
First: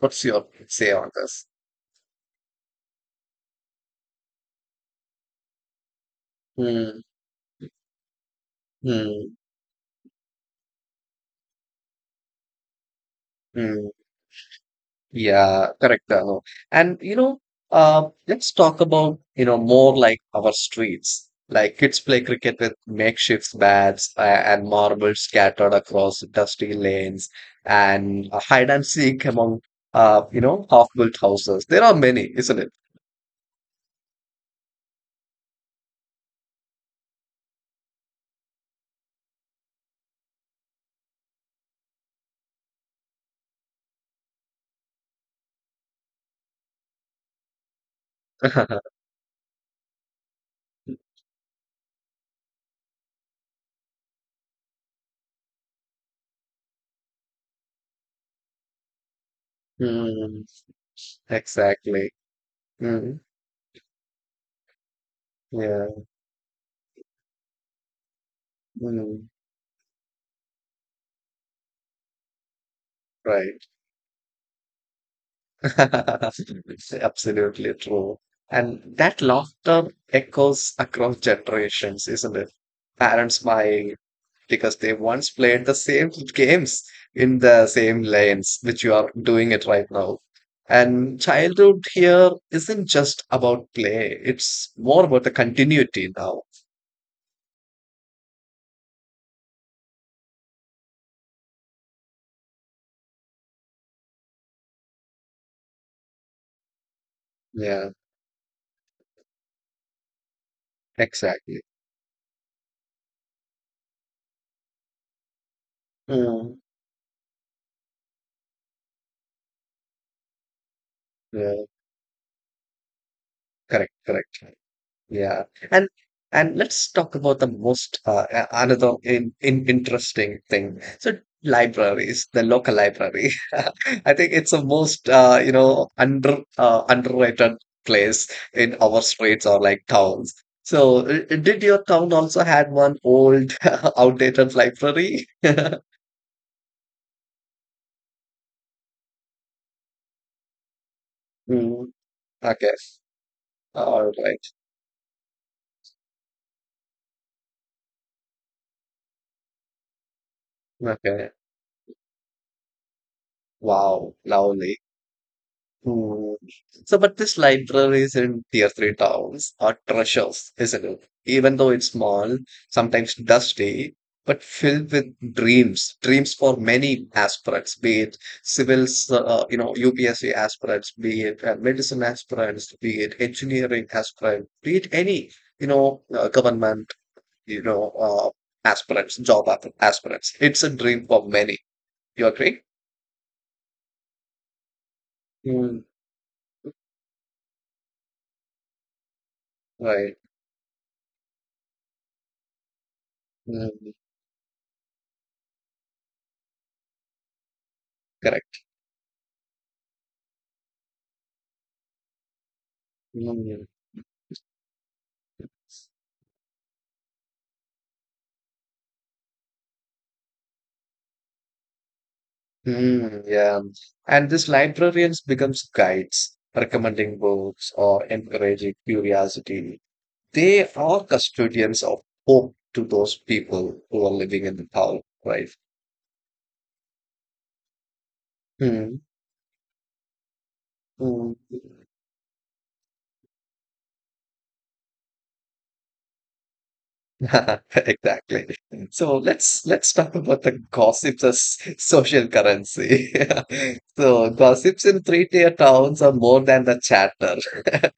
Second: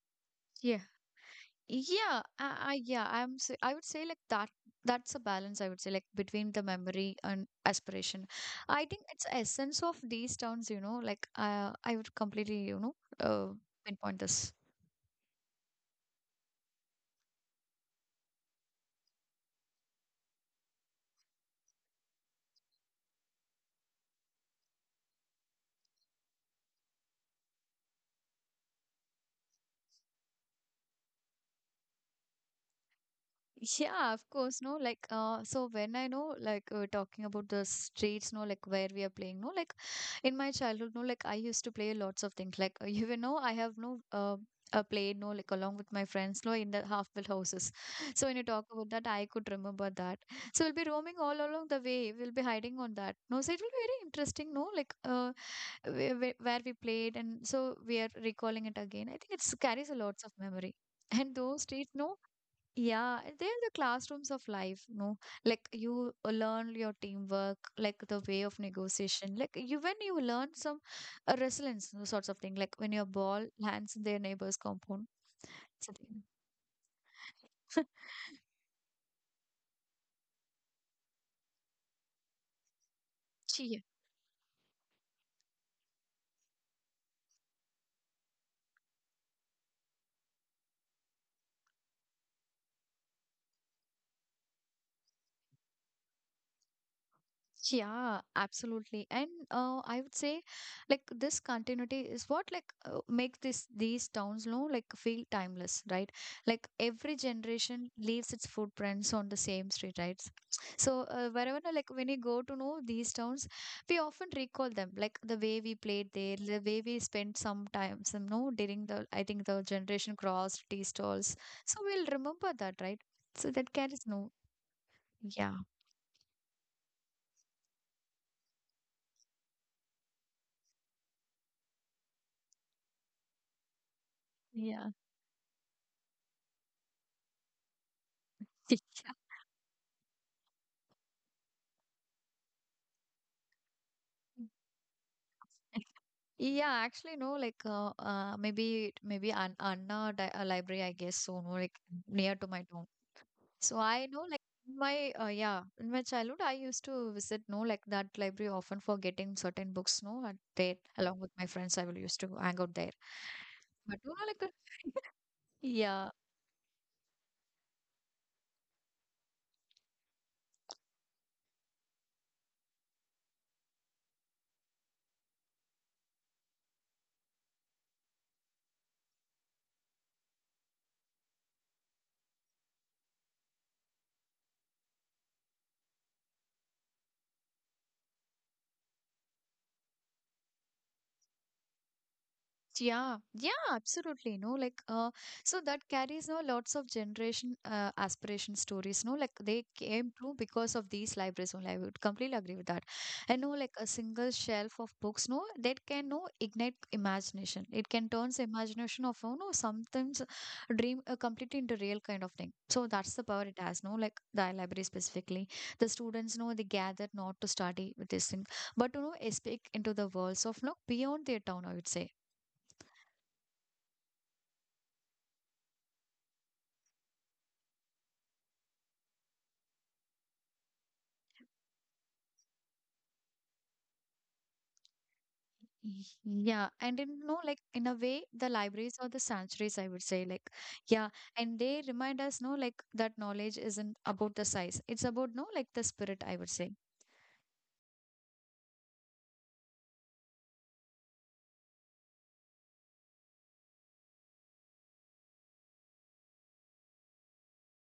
A: What's your
B: Yeah.
A: say on this?
B: Yeah, I, I yeah, I would say like that's a balance I would say like between the
A: Hmm,
B: memory and aspiration. I think it's
A: hmm,
B: essence of these towns, you know, like I would completely, you know,
A: hmm.
B: pinpoint this.
A: Yeah, correct. No. And you know, let's talk about, you know, more like our streets. Like kids play cricket with makeshift bats and marbles scattered across dusty lanes and hide and seek among, you know, half-built houses. There are many, isn't it?
B: Yeah, of course, no, like, so when I know, like, talking about the streets, no, like, where we are playing, no, like, in my childhood, no, like, I used to play lots of things, like, even know, I have no, played, no, like, along with my friends, no, in the half-built houses. So when you talk about that, I could remember that. So we'll be roaming all along the way, we'll be hiding on that. No, so it will be very interesting, no, like, where we played, and so we are recalling it again. I think it's carries a lots of
A: Mm,
B: memory. And those streets,
A: exactly.
B: no, yeah,
A: Mm,
B: and they're the classrooms of life, no? Like
A: yeah.
B: you learn your teamwork, like the way of
A: Mm,
B: negotiation, like you when you learn some resilience, those sorts of thing, like when your ball
A: right.
B: lands in their neighbor's compound. Something.
A: It's absolutely true. And that laughter echoes across generations, isn't it? Parents smile because they once played the same games in the same lanes, which you are doing it right now. And childhood here isn't just about play, it's more about the continuity now.
B: Yeah, absolutely. And I would say like this continuity is what like makes this these towns you know like feel timeless, right? Like every generation
A: Yeah,
B: leaves its footprints on the same street, right? So wherever
A: exactly.
B: like when you go to know these towns, we often recall them, like the way we played there, the
A: Mm.
B: way we spent some time, some no during the I think the generation crossed tea stalls.
A: Yeah,
B: So we'll remember that, right? So that
A: correct,
B: carries no,
A: correct. Yeah,
B: yeah,
A: and and let's talk about the most another in interesting thing. So libraries, the local library. I think it's the
B: yeah.
A: most you know underrated place in our streets or like towns. So did your town also had one old outdated library?
B: Yeah, actually, no, like maybe maybe An Anna di library, I guess, so no, like
A: Mm,
B: near to my
A: okay,
B: town. So I
A: all
B: know, like
A: right,
B: my yeah, in my childhood, I used to visit, no, like that library often for getting certain books, no, and there along with
A: okay.
B: my friends, I will used to hang out there. But you
A: Wow,
B: know, like the
A: lovely.
B: yeah.
A: Hmm. So, but these libraries in tier three towns are treasures, isn't it? Even though it's small, sometimes dusty, but filled with dreams, dreams for many aspirants, be it civils, you know, UPSC aspirants, be it medicine aspirants, be it engineering aspirants, be it any, you know, government, you know, aspirants, aspirants. It's a dream for many. You agree?
B: Yeah, yeah, absolutely. No, like, so
A: Mm,
B: that carries no lots of generation aspiration stories. No, like they came
A: right.
B: true because of these libraries only. I would completely agree with that. And no, like a
A: Mm,
B: single shelf of books, no, that can no ignite imagination. It can turn the
A: correct.
B: imagination of you know sometimes dream completely into real kind of thing. So that's the power it
A: Mm.
B: has. No, like the library specifically, the students know they gather not to study with this thing, but to know escape into the worlds of no beyond their town. I would say
A: Hmm, yeah. And these librarians becomes guides, recommending books or encouraging curiosity. They are custodians of hope to those people who are living in the town, right?
B: yeah, and in no like in a way, the libraries
A: Hmm.
B: or the sanctuaries, I would say, like, yeah,
A: Mm.
B: and they remind us, no, like that knowledge isn't about the size; it's about no, like the spirit, I would say.
A: Exactly. So let's talk about the gossips as social currency. So gossips in three-tier towns are more than the chatter.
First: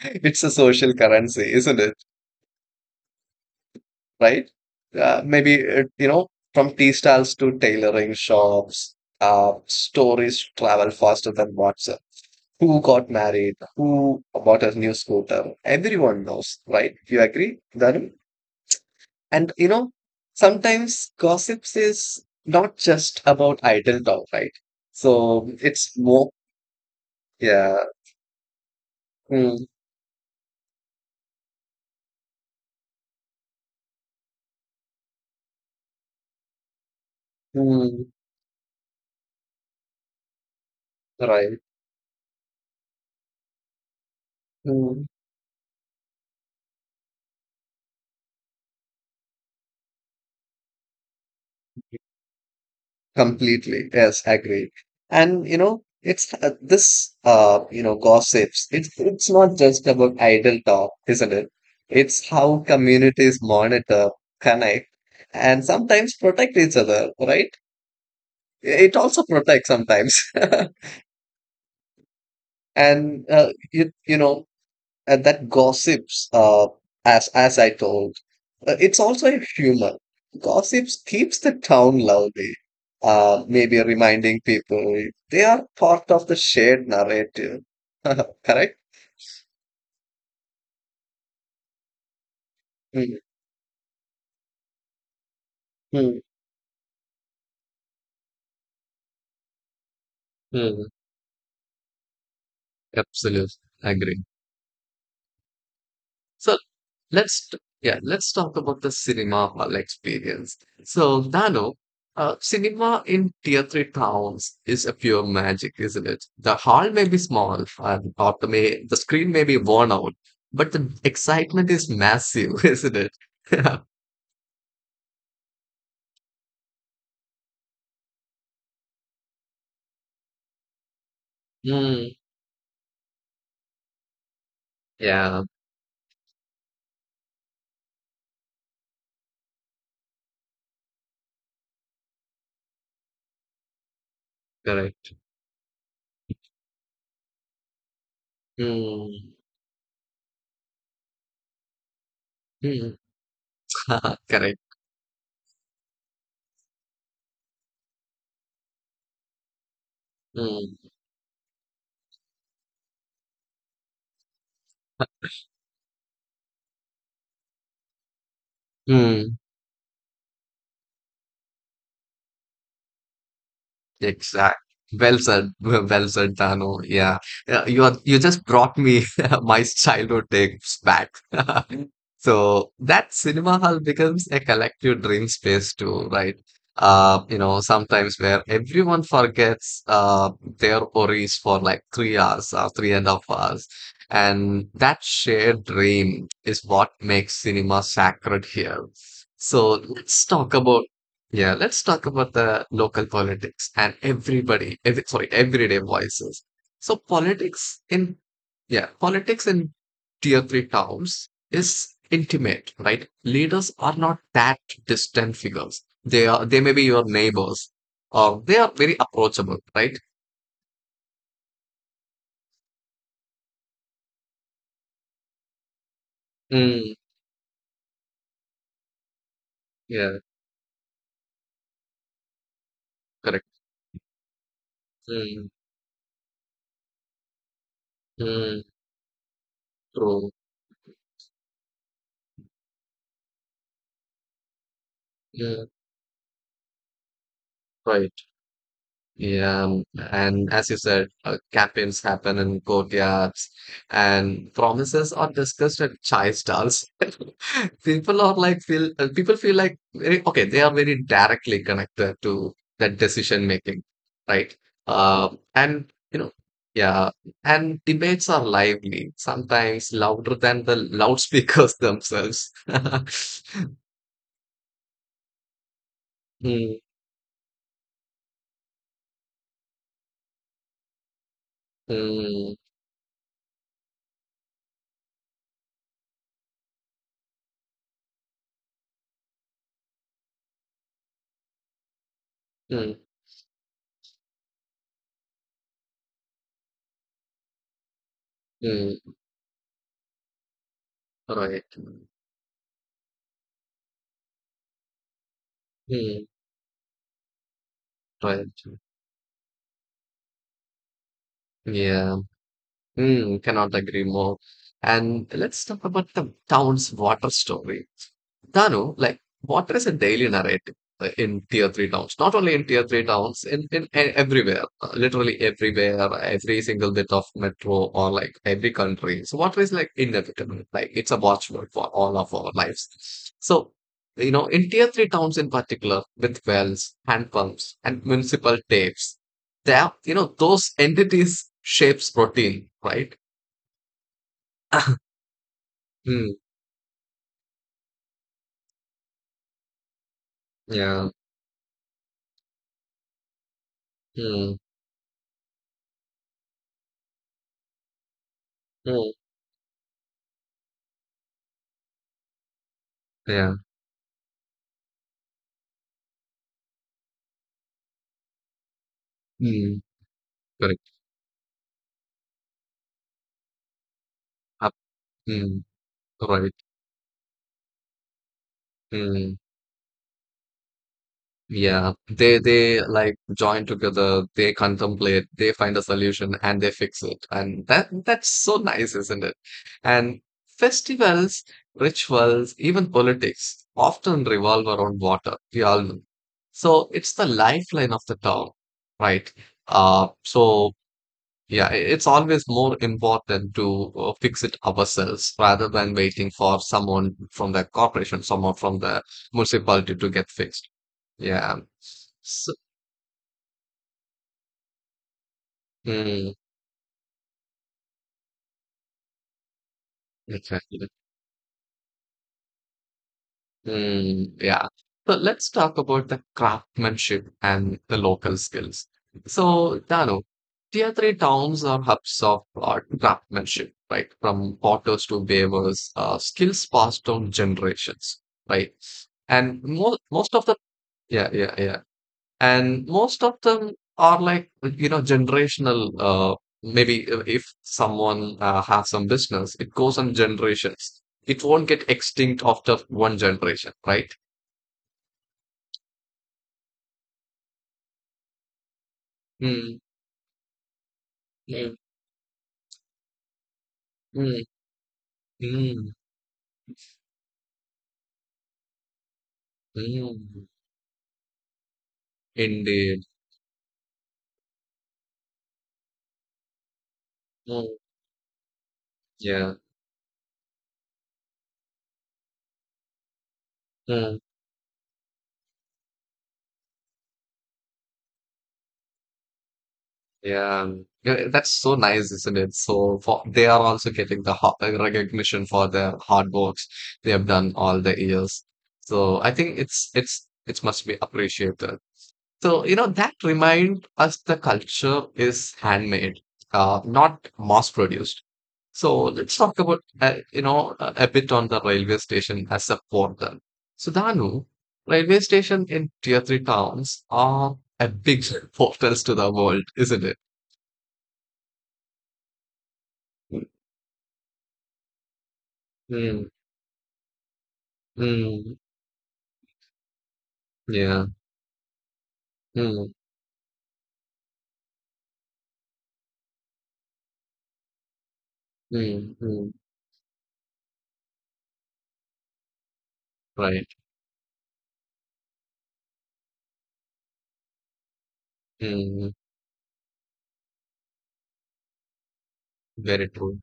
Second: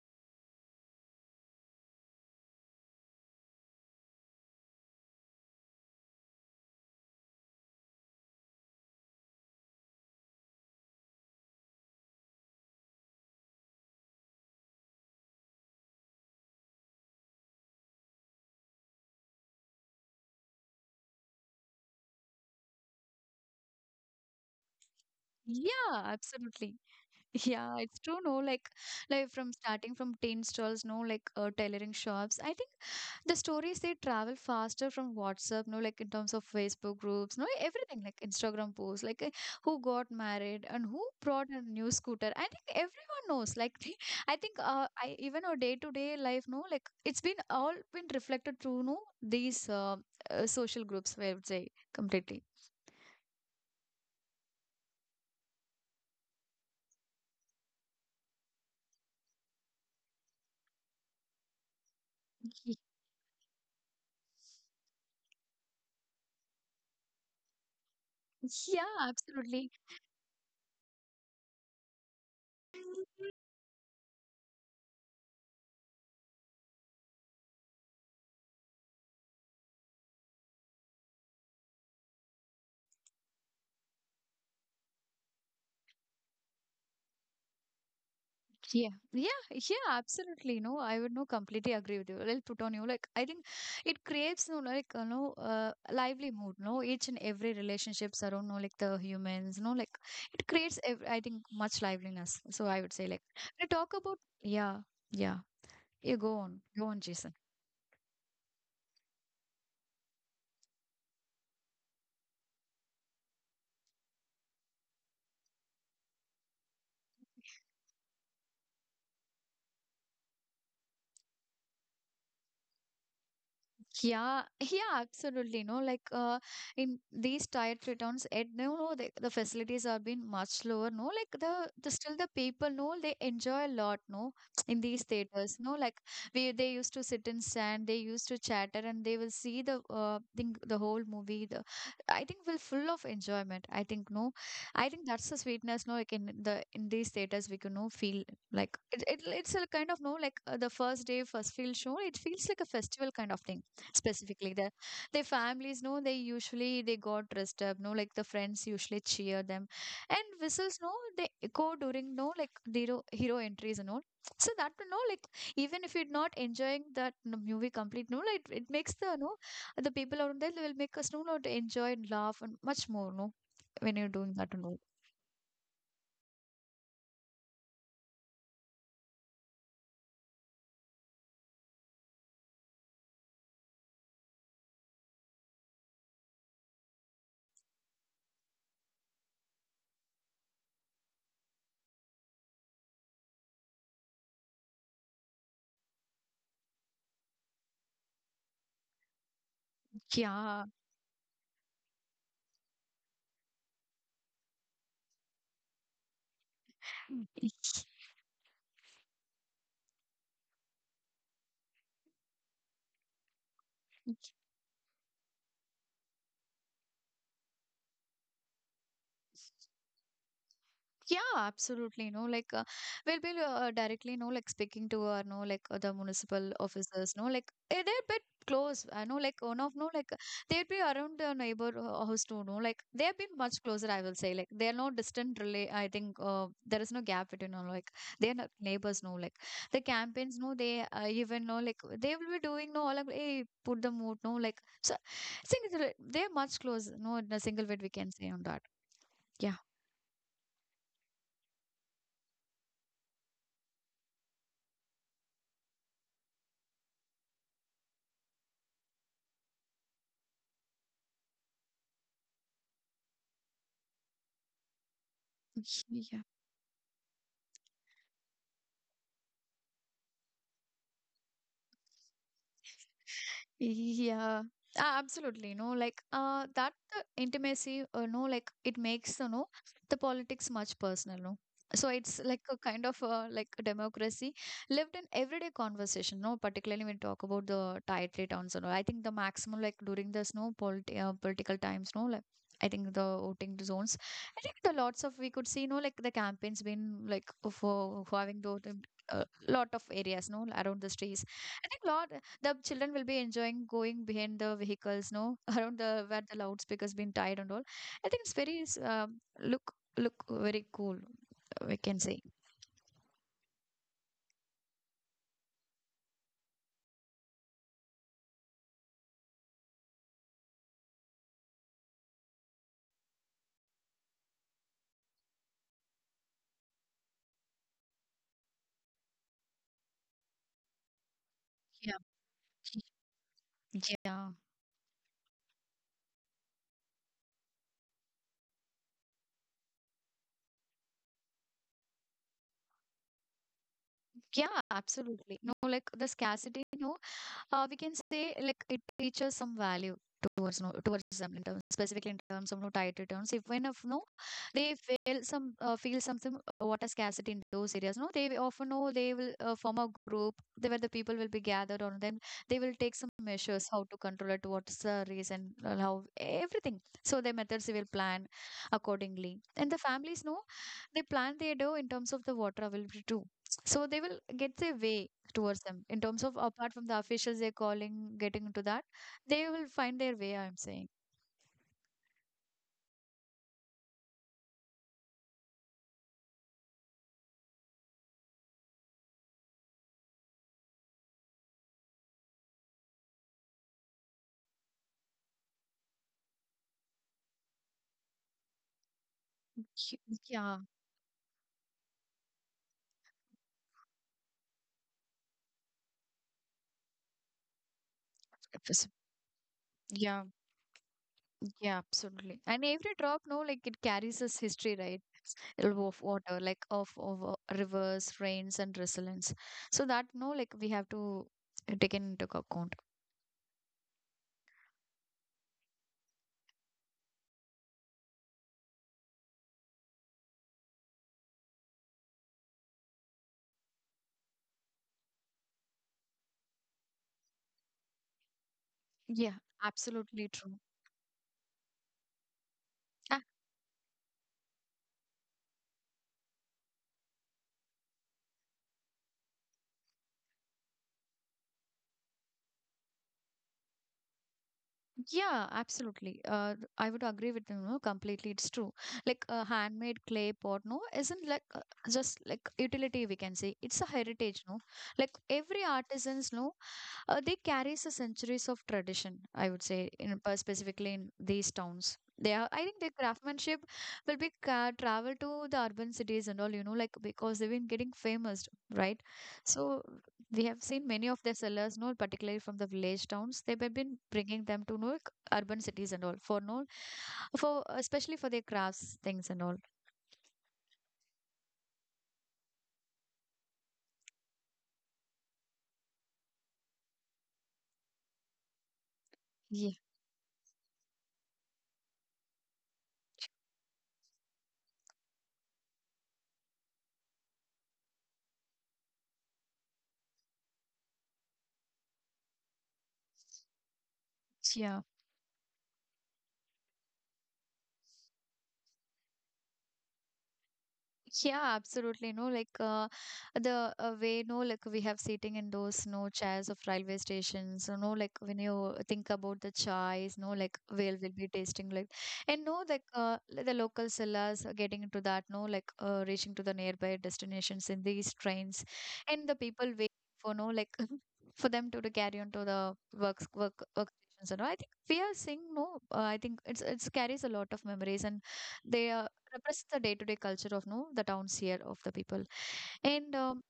A: It's a social currency, isn't it? Right? Maybe you know from tea stalls to tailoring shops. Stories travel faster than WhatsApp. Who got married? Who bought a new scooter? Everyone knows, right? You agree, Dharun? And you know, sometimes gossips is not just about idle talk, right? So
B: Yeah,
A: it's more,
B: absolutely. Yeah,
A: yeah,
B: it's true. No, like from
A: mm,
B: starting from tin stalls, no, like tailoring shops. I think the stories they travel faster from WhatsApp, no, like in terms of Facebook groups, no, everything
A: mm,
B: like Instagram posts, like who got married and who brought a
A: right.
B: new scooter. I think everyone knows. Like, they, I think
A: Mm.
B: I even our day to day life, no, like it's been all been reflected through no these social groups. I would say completely.
A: Completely. Yes, agree. And you know, it's this you know, gossips. It's not just about idle talk, isn't it? It's how communities monitor, connect, and sometimes protect each other, right?
B: Yeah,
A: It also protects
B: absolutely.
A: sometimes. And you know, and that gossips as I told it's also a humor gossips keeps the town lively. Maybe reminding people they are part of the shared narrative correct.
B: Yeah, yeah, yeah, absolutely. No, I would no completely agree with you. I'll put on you like
A: Mm,
B: I think it creates no like you know
A: mm,
B: lively mood. No, each and every relationships around no like the humans. No, like it creates
A: hmm.
B: ev I think much liveliness. So I would say like
A: Absolutely.
B: we talk about
A: Agree.
B: yeah, yeah. You go
A: So
B: on, go on, Jason.
A: Yeah, let's talk about the cinema hall experience. So, Dano, cinema in tier three towns is a pure magic, isn't it? The hall may be small, and or the screen may be worn out, but the excitement is massive, isn't it?
B: Yeah, yeah, absolutely. No, like in these tier 3 towns, and no, no, the facilities are been much lower. No, like the still
A: Mm,
B: the people, no, they enjoy a lot. No, in these
A: yeah,
B: theaters, no, like we they used to sit and stand, they used to chatter, and they will see the think the whole movie. The I think will full of enjoyment. I think no, I think
A: correct.
B: that's the sweetness. No, like in these theaters, we can no feel like
A: Mm,
B: It's a kind of no, like the first day, first feel show. It feels like a
A: mm,
B: festival kind of thing specifically
A: correct.
B: the their families no they usually they got dressed up no like the friends usually cheer them and whistles
A: Mm,
B: no they go during no like the hero entries and all so that no like even if you're not enjoying that movie complete no like it makes the no
A: mm.
B: the people around there they will make us no know to enjoy and laugh and much more no when you're doing that and
A: Exact.
B: all
A: Well said. Well well said, Dano. Yeah. Yeah, You are, you just brought me my childhood days back. So that cinema hall becomes a collective dream space too, right? You know, sometimes where everyone forgets their worries for like 3 hours or three and a half hours. And that shared dream is what makes cinema sacred here. So let's
B: yeah.
A: talk about yeah, let's talk about the local politics and everybody, sorry, everyday voices. So yeah, politics in tier three towns is intimate, right? Leaders are not that distant figures. They may be your neighbors, or they are very approachable, right?
B: Yeah, absolutely. No, like we'll be directly, no, like speaking to our, no, like the municipal
A: Mm,
B: officers, no, like eh, they're a bit close. I know, like one of, no, like
A: yeah,
B: they'd be around the neighbor house too, no, like they have been much
A: correct.
B: closer. I will say, like they're no distant
A: Mm,
B: relay. I think there is no gap between, no, like they're not
A: mm,
B: neighbors, no, like the campaigns,
A: true.
B: no, they even know, like they will be doing, no, all of, hey, put the mood, no, like so. I think it's
A: Mm,
B: they're much close. No, in a single word we can say
A: right.
B: on that. Yeah,
A: Yeah, and as you said, campaigns happen in courtyards, and promises are discussed at chai stalls. People feel like very okay. They are very directly connected to that decision making, right? Uh, and
B: yeah.
A: you know, yeah, and debates are lively, sometimes louder than the loudspeakers themselves.
B: Yeah, ah, absolutely. No, like that
A: Mm,
B: the intimacy, you no, like it makes you know the politics much personal. No, so it's like a
A: mm,
B: kind of like a democracy lived in everyday conversation. No, particularly when we talk about the title towns and all. I think the maximum like during the snow politi political times. No, like. I think
A: mm,
B: the voting zones. I think the lots of we could see, no, like the campaigns been like for having those
A: mm,
B: lot of areas, no, around the streets. I
A: right.
B: think lot the children will be enjoying going behind the vehicles, no, around the where
A: Mm,
B: the loudspeakers been tied and all. I think it's
A: right.
B: very look look very cool. We can say.
A: Yeah. Hmm, cannot agree more. And let's talk about the town's water story. Danu, like water is a daily narrative in tier three towns. Not only in tier three towns, everywhere, literally everywhere, every single bit of metro or like every country. So water is like inevitable. Like it's a watchword for
B: Yeah.
A: all of our lives. So you
B: Yeah.
A: know, in tier three towns in particular, with wells, hand pumps, and municipal taps that those entities shapes protein, right?
B: Yeah, absolutely. No, like the
A: Mm,
B: scarcity, no. We can say like it teaches some value towards no,
A: yeah.
B: towards them in terms specifically in terms of no tight returns. If when if no
A: Mm,
B: they feel some feel something water scarcity in those areas no they often
A: mm,
B: know they will form a group they, where the people will be gathered on them. They will take some
A: yeah.
B: measures how to control it, what's the reason and how everything, so their methods they will plan accordingly,
A: Mm,
B: and the families know
A: correct.
B: they plan they do in terms of the water availability too, so they will
A: Ab-
B: get their way
A: mm,
B: towards them in
A: right.
B: terms of apart from the officials they're calling getting into that,
A: Mm,
B: they will find their way, I'm saying.
A: yeah, they like join together, they contemplate, they find a solution, and they fix it, and that's so nice, isn't it? And festivals, rituals, even politics often revolve around water, we all know. So it's the lifeline of the town, right? uh so
B: Yeah
A: Yeah, it's always more important to fix it ourselves rather than waiting for someone from the corporation, someone from
B: it
A: the
B: was-
A: municipality to get
B: yeah,
A: fixed. Yeah.
B: yeah,
A: So,
B: absolutely, and every drop no like it carries its history, right? Of
A: mm,
B: water, like of, of rivers, rains and resilience, so that no like
A: exactly.
B: we have to take into account,
A: Mm, yeah. So let's talk about the craftsmanship and the local skills. So, Dano, tier three towns are hubs of craftsmanship, right? From potters to weavers, skills passed down generations, right?
B: yeah,
A: And mo most
B: absolutely
A: of the.
B: true.
A: Yeah, yeah, yeah. And most of them are like, generational. Maybe if someone has some business, it goes on generations. It won't get extinct after one generation, right?
B: Yeah, absolutely. I would agree with you, no, completely. It's true. Like a
A: Mm,
B: handmade clay pot, no, isn't like
A: mm,
B: just like utility we can say. It's a heritage,
A: mm,
B: no. Like every
A: mm,
B: artisans, no, they carries the centuries of tradition, I would say, in
A: mm.
B: specifically in these towns. They are, I think their
A: Indeed.
B: craftsmanship will be travel to the urban cities and all, you know, like because they've been
A: Mm,
B: getting famous, right?
A: yeah.
B: So we have seen many of their sellers, no, particularly from the village towns, they've been
A: Mm.
B: bringing them to no like, urban cities and all for no, for especially for their crafts things and all.
A: Yeah, yeah, that's so nice, isn't it? So for, they are also getting the recognition for the hard works they have done all the years. So I think
B: Yeah,
A: it's it must be appreciated. So you know that remind us the culture is handmade, not mass produced. So let's talk about a bit on the railway station as a portal. So Danu,
B: yeah.
A: railway station in tier three towns are a big portals to the world, isn't it?
B: Yeah, absolutely. No, like the way, no, like we have sitting in those, no,
A: Mm,
B: chairs of railway stations. So, no, like when
A: mm,
B: you think about the chais, no, like
A: yeah,
B: will be tasting like, and no, like
A: mm,
B: the local sellers are getting into that, no, like reaching to the nearby destinations in these trains,
A: mm,
B: and the
A: mm,
B: people wait for, no, like for them to carry on to the works, work,
A: right,
B: work. Stations and all. I think we are seeing no. I think it's carries a lot of memories, and they are
A: mm,
B: represents the day-to-day culture of no the towns here of the people
A: very
B: and
A: true,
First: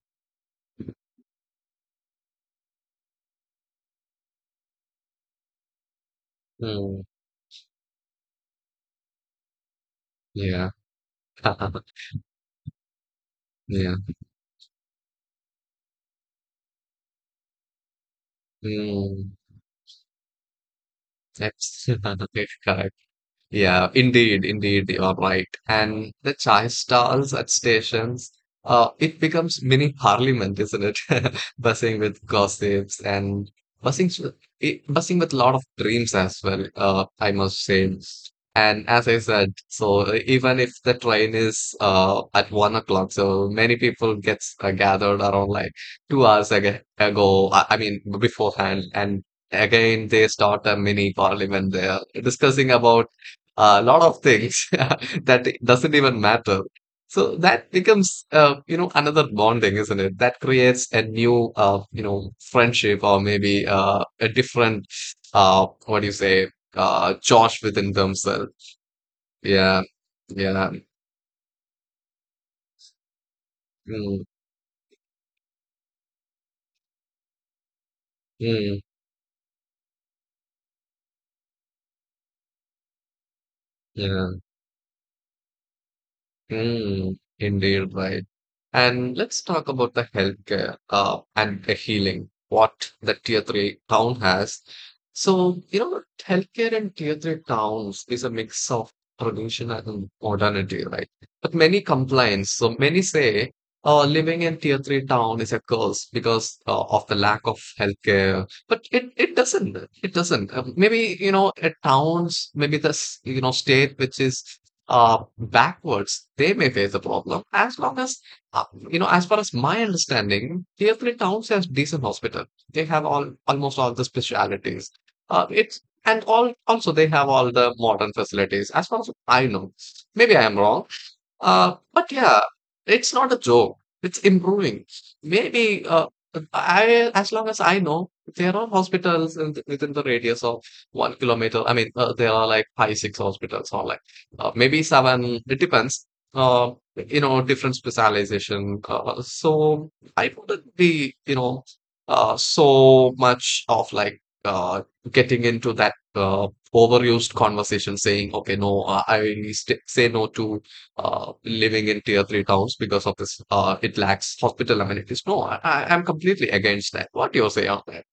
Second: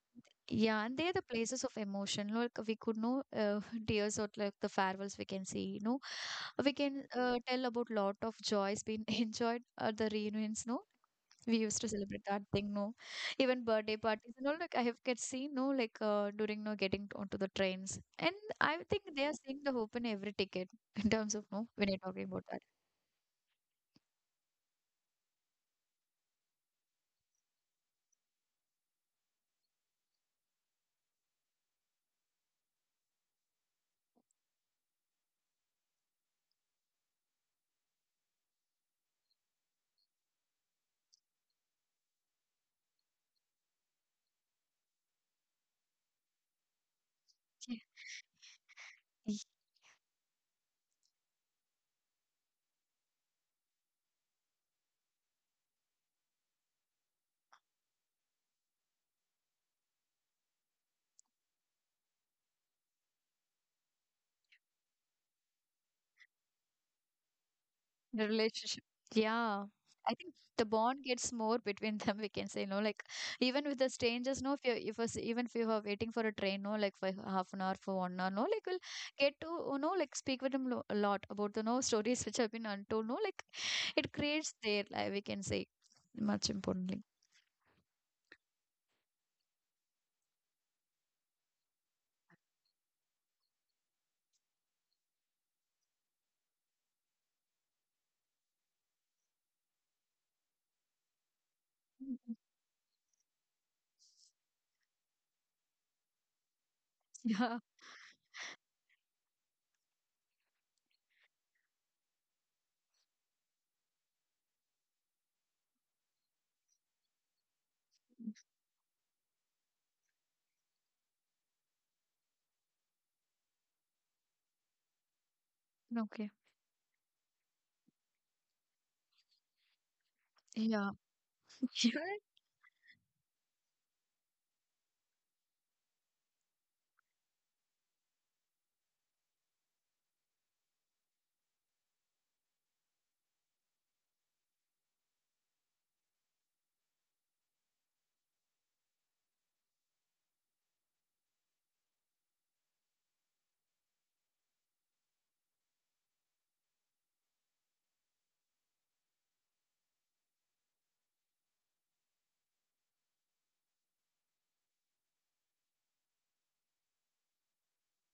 B: yeah and they're the places of emotion, like we could know tears or like the farewells we can see, you know, we
A: mm,
B: can tell about lot of joys being enjoyed at the reunions,
A: yeah,
B: no we used to celebrate that thing, no, even
A: yeah,
B: birthday parties and all, like I have get seen no like during no getting onto the trains, and I think they
A: mm,
B: are seeing the hope in every ticket in terms of no
A: that's
B: when you're talking about that.
A: correct. Yeah, indeed, indeed, you are right. And the chai stalls at stations, it becomes mini parliament, isn't it? Buzzing with gossips and buzzing, s- buzzing with a lot of dreams as well, I must say. And as I said, so even if the train is at 1 o'clock, so many people gets gathered around like 2 hours ag ago, I mean, beforehand, and again they start a mini parliament there discussing about a lot of things that doesn't even matter. So that becomes, another bonding, isn't it? That creates a new, friendship, or maybe a different, what do you say, Josh within
B: The
A: themselves.
B: relationship. Yeah.
A: Yeah,
B: I think the
A: yeah,
B: bond gets more between them, we can say, no, like even with the
A: mm,
B: strangers, no, if you're if us even if you are waiting for a train, no, like for half an hour, for 1 hour, no, like we'll
A: mm,
B: get to you know, like speak with them a lot about the no stories which have been untold, no, like it
A: yeah.
B: creates their life, we can say, much importantly.
A: Mm, indeed, right. And let's talk about the healthcare and the healing, what the tier three town has. So, you know, healthcare in tier three towns is a mix of tradition and modernity, right? But many
B: Mhm.
A: complaints. So many say living in tier three town is a curse because of the lack
B: Yeah.
A: of healthcare. But it doesn't. It doesn't. Maybe, at towns, maybe this, state which is backwards, they may face the problem. As long as, uh, as far as my understanding, Deerfield Towns has decent hospital. They have all almost all the specialities. It's And
B: Okay.
A: all also they have all the modern facilities. As far as I know, maybe I am wrong.
B: Yeah.
A: But yeah, it's not a joke. It's improving. Maybe as long as I know, there are hospitals in the, within the radius of 1 kilometer. I mean, there are like five, six hospitals, or like maybe seven. It depends. Uh, Different specialization. So I wouldn't be, you know, so much of like getting into that overused conversation, saying, okay, no, say no to living in tier three towns because of this. It lacks hospital amenities. No, I'm completely against that. What do you say on that?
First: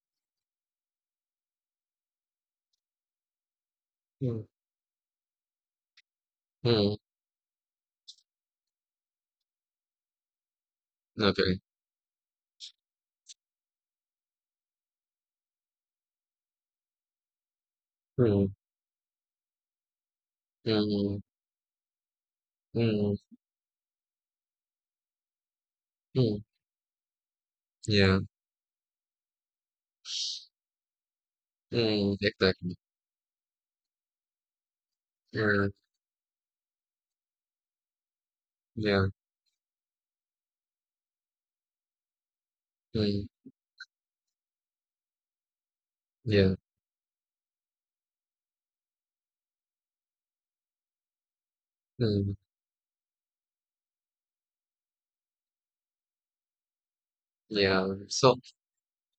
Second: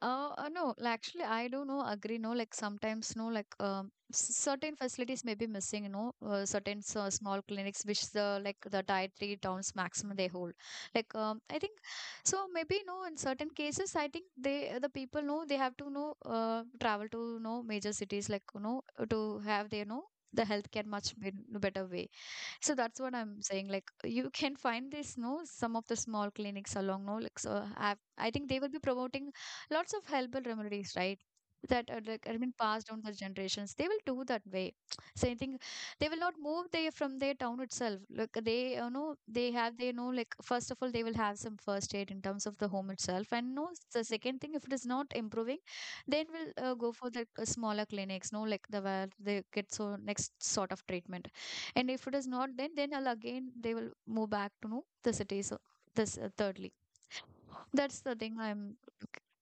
B: No, like, actually, I do know, agree, no, like sometimes, no, like
A: Mm.
B: certain facilities may be missing, certain
A: Mm.
B: small clinics which the like the dietary towns maximum they hold. Like, I
A: Okay.
B: think so. Maybe no, in certain cases, I think they the people know they have to know travel to no major cities like you
A: Mm.
B: know to have their know the healthcare much
A: Mm.
B: better way. So that's what
A: Mm.
B: I'm saying. Like you can find this, no, some of the small
A: Mm.
B: clinics along, no, like so. Have, I
A: Yeah.
B: think they will be promoting lots of herbal remedies, right? That are like
A: Mm.
B: have been passed
A: Exactly.
B: down for generations. They will do that way. Same thing.
A: Mm.
B: They will not move there from their town itself. Like they, you know,
A: Yeah.
B: they know like first of all they will have some first aid in terms of the home itself,
A: Mm.
B: and no, the second thing if it is not improving, then we'll
A: Yeah.
B: go for the smaller clinics. No, like the where they get so next sort of treatment. And if it is not,
A: Mm.
B: then I'll again they will move back to no the city. So this thirdly, that's
A: Yeah.
B: the thing I'm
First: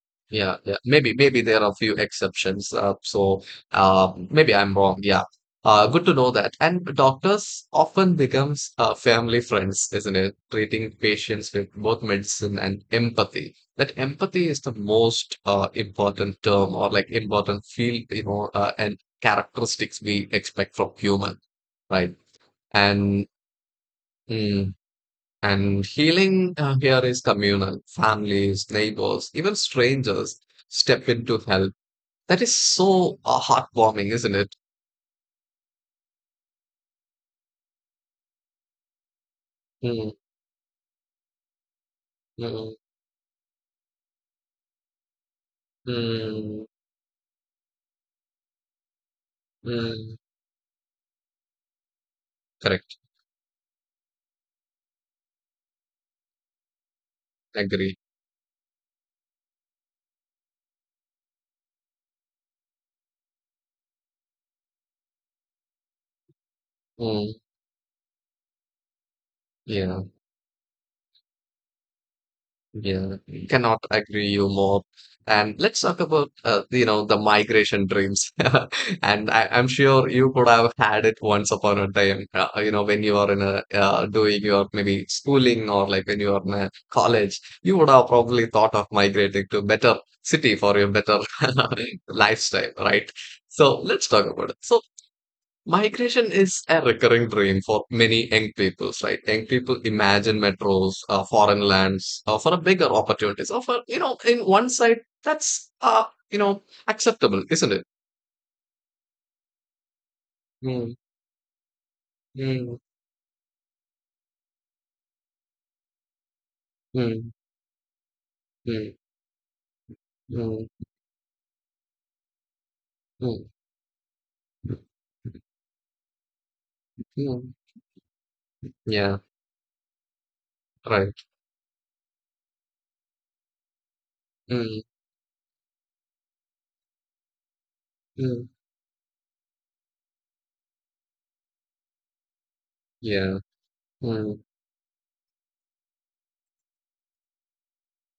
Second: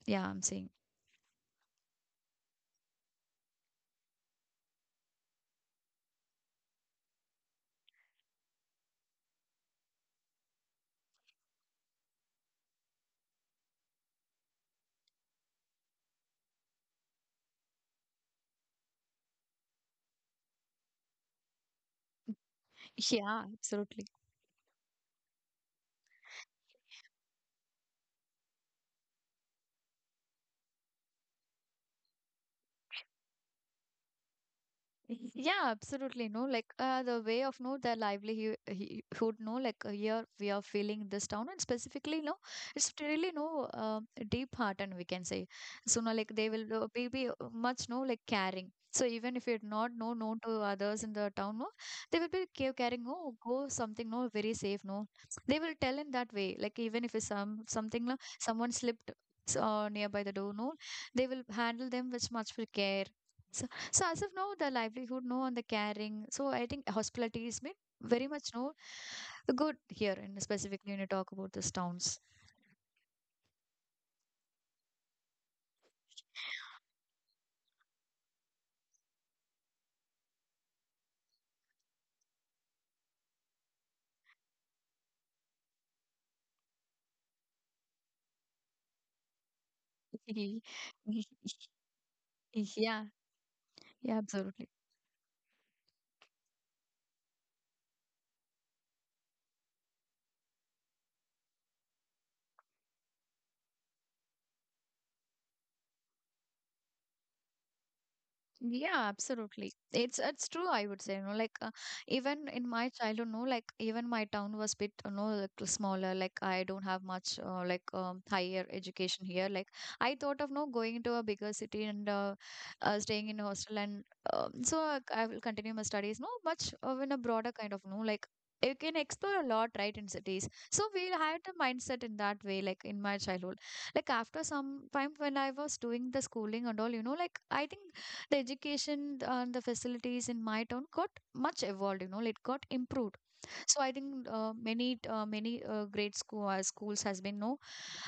B: yeah I'm
A: Yeah,
B: saying
A: yeah. Maybe, maybe there are a few exceptions. So maybe I'm wrong. Yeah. Good to know that. And doctors often becomes family friends, isn't it? Treating patients with both medicine and empathy. That empathy is the most important term, or like important field, and characteristics we expect from human, right? And
B: yeah absolutely.
A: mm, and healing here is communal. Families, neighbors, even strangers step in to help. That is so heartwarming, isn't it?
B: Yeah, absolutely. No, like the way of no their livelihood, he would know like
A: Mm,
B: here we are feeling this down, and specifically, no,
A: mm,
B: it's really no deep heart, and we can say so. Now, like they
A: mm,
B: will be much no like caring. So even if you're not no
A: mm.
B: known to others in the town, no, they will be
A: Correct.
B: caring. No, go something no very safe. No, they will tell in that way. Like even if it's some
A: Agree.
B: something no, someone slipped so, nearby the door, no, they will handle them with much with care. So, so as of now, the livelihood, no, and the caring. So I think hospitality
A: Mm,
B: is made very much no good here,
A: yeah,
B: and specifically when you talk about these towns.
A: yeah. Cannot agree you more. And let's talk about the migration dreams. And I'm sure you could have had it once upon a time. When you are in a doing your maybe schooling, or like when you are in a college, you would have probably thought of migrating to better city for your better lifestyle,
B: yeah,
A: right? So
B: yeah,
A: let's talk about
B: absolutely.
A: it. So, migration is a recurring dream for many young people, right? Young people imagine metros, foreign lands, for a bigger opportunities. Or for you know, in one side, that's you know, acceptable, isn't it?
B: Yeah, absolutely. It's true. I
A: Mm,
B: would say, you know, like even in
A: mm,
B: my childhood, no, like even my town was bit, you know, like smaller. Like I don't have
A: mm,
B: much like higher
A: mm,
B: education here. Like I thought of
A: mm,
B: no going to a bigger city and staying
A: mm,
B: in a hostel, and so I will continue my studies. No, much in a
A: mm.
B: broader kind of no, like you can
A: Yeah,
B: explore a lot, right, in cities. So we
A: right.
B: had the mindset in that way, like in my childhood like after
A: Mm,
B: some time when I was doing the schooling and all you know like I think the
A: mm,
B: education and the facilities in my town got much evolved you know it got improved
A: yeah.
B: so I think
A: Mm,
B: many great schools has been no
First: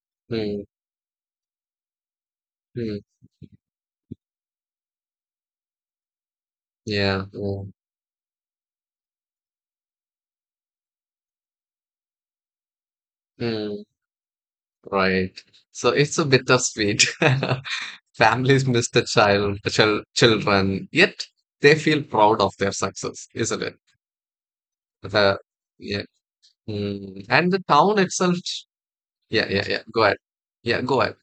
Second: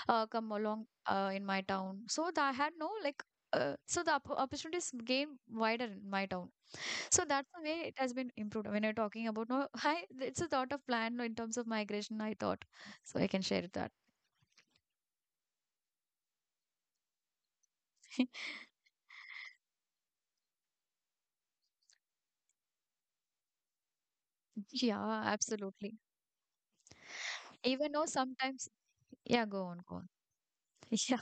B: come
A: mm,
B: along in my town so that I had no
A: mm,
B: like so the opportunities gain wider in my town so
A: yeah.
B: that's the
A: Mm,
B: way it has been improved when you're talking about no I it's a thought of plan in terms of migration I thought so I can share
A: mm,
B: that
A: right. So it's a bittersweet. Families miss the children, yet they feel proud of their success, isn't it?
B: yeah
A: The
B: absolutely
A: Yeah, mm, and the
B: even
A: town
B: though
A: itself.
B: sometimes yeah
A: Yeah,
B: go
A: yeah,
B: on
A: yeah.
B: go
A: Go
B: on
A: ahead. Yeah, go ahead.
B: Yeah.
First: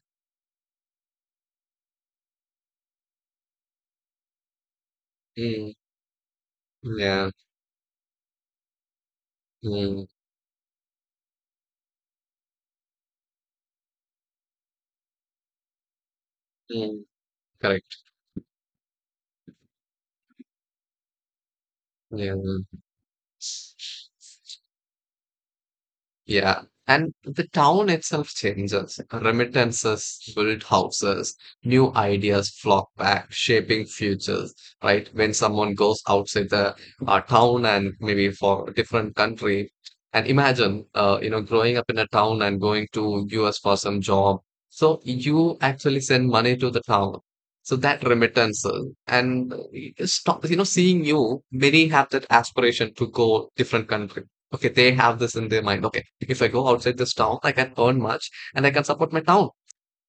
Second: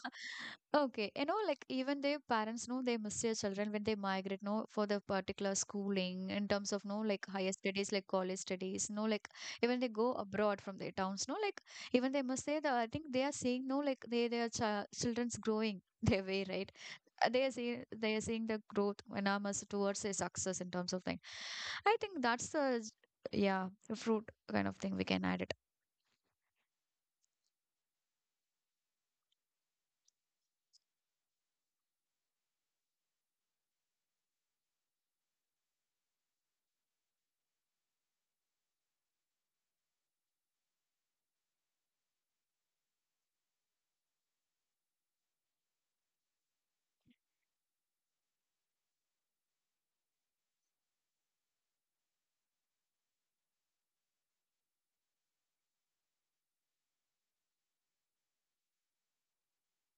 B: Okay. You know, like even their parents know they miss their children when they migrate, no, for the particular
A: Mm,
B: schooling in terms of no like
A: yeah.
B: higher studies, like college studies, no, like even they
A: Mm,
B: go abroad from their towns, no, like even they must say that I think they are seeing no like they their children's growing their way, right?
A: mm,
B: They are seeing
A: correct.
B: they are seeing the growth and I towards their success in terms of thing. I think
A: Yeah.
B: that's the yeah, the fruit kind of thing we can add it.
A: Yeah, and the town itself changes. Remittances built houses, new ideas flock back, shaping futures, right? When someone goes outside the town and maybe for a different country, and imagine, growing up in a town and going to US for some job. So you actually send money to the town. So that remittances and stop, seeing you, many have that aspiration to go different country. Okay, they have this in their mind. Okay, if I go outside this town, I can earn much and I can support my town.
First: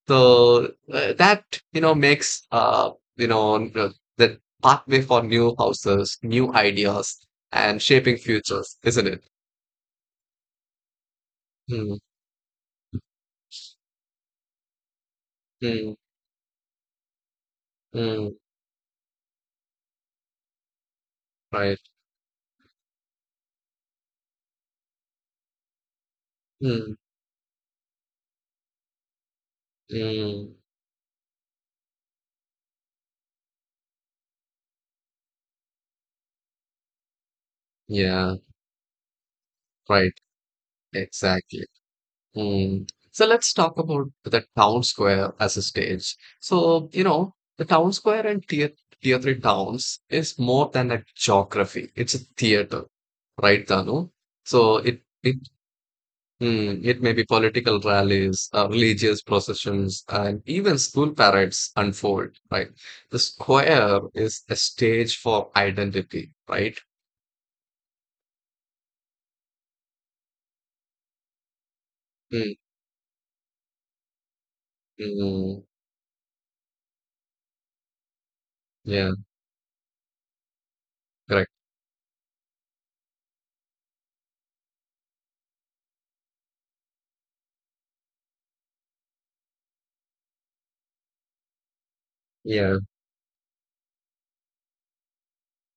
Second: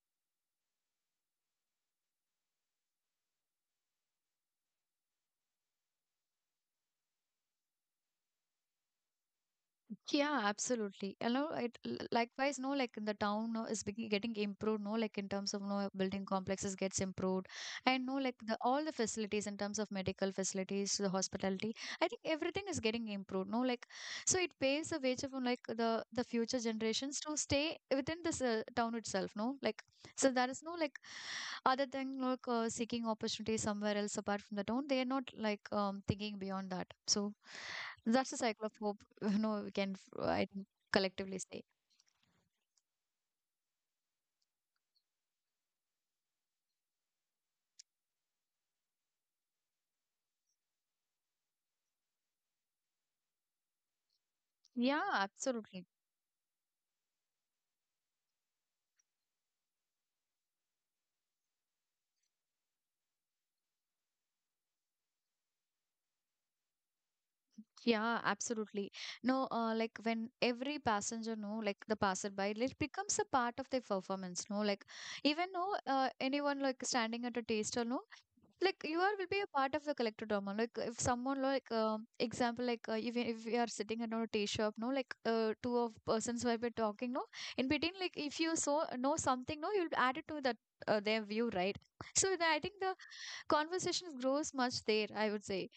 A: So that makes the pathway for new houses, new ideas, and shaping futures, isn't it?
B: Yeah, absolutely. And know, it
A: Mm,
B: likewise, no, like in the town no, is getting improved, no, like in terms of no
A: mm,
B: building complexes gets improved, and no,
A: mm,
B: like the all the facilities in terms of medical facilities, the hospitality.
A: right.
B: I think everything is getting improved, no, like so it paves the way for like the future
A: Mm,
B: generations to stay within this town itself, no, like so there
A: mm,
B: is no like other than like seeking opportunities somewhere else apart from the town. They are not like thinking beyond that. So that's
A: yeah,
B: the cycle of hope. You know, we can,
A: right.
B: I think, collectively say.
A: Exactly. Hmm. So let's talk about the town square as a stage. So, you know, the town square in tier three towns is more than a geography. It's a theater, right, Danu? So it
B: Yeah,
A: it
B: absolutely.
A: mm, it may be political rallies, religious processions, and even school parades unfold, right? The square is a stage for identity, right?
B: Yeah, absolutely. No, like when every passenger know, like the passerby,
A: Mm,
B: it becomes a part of the performance. No, like even
A: mm,
B: no, anyone like standing at a taster, no, like you
A: yeah,
B: all will be a part of the collective drama like if someone
A: correct.
B: like example like if, if we are sitting in a tea shop no like two of persons who have been talking no in between like if you so know something no you'll add it to that their view right so the, I think
A: Yeah.
B: the conversation grows much there I would say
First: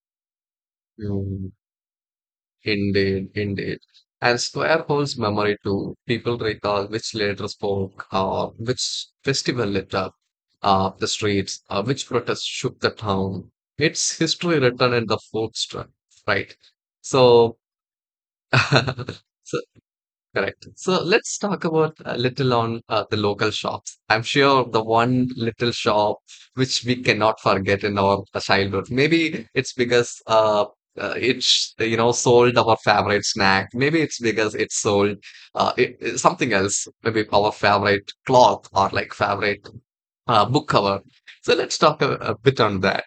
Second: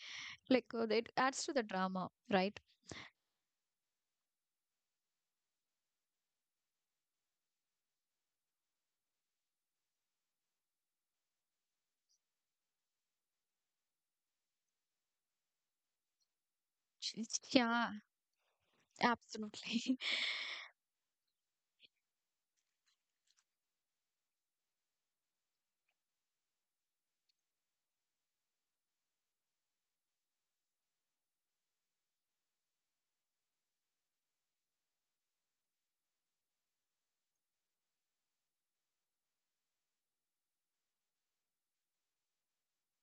B: like it adds
A: Hmm.
B: to the drama right.
A: Indeed, indeed. And square holds memory too. People recall which leader spoke, which festival lit up the streets, which protest shook the town. It's history written in the food strip, right? So,
B: Yeah,
A: so
B: absolutely.
A: Correct. So let's talk about a little on the local shops. I'm sure the one little shop which we cannot forget in our childhood. Maybe it's because it's sold our favorite snack. Maybe it's because it sold something else. Maybe our favorite cloth, or like favorite book cover. So let's talk a bit on that.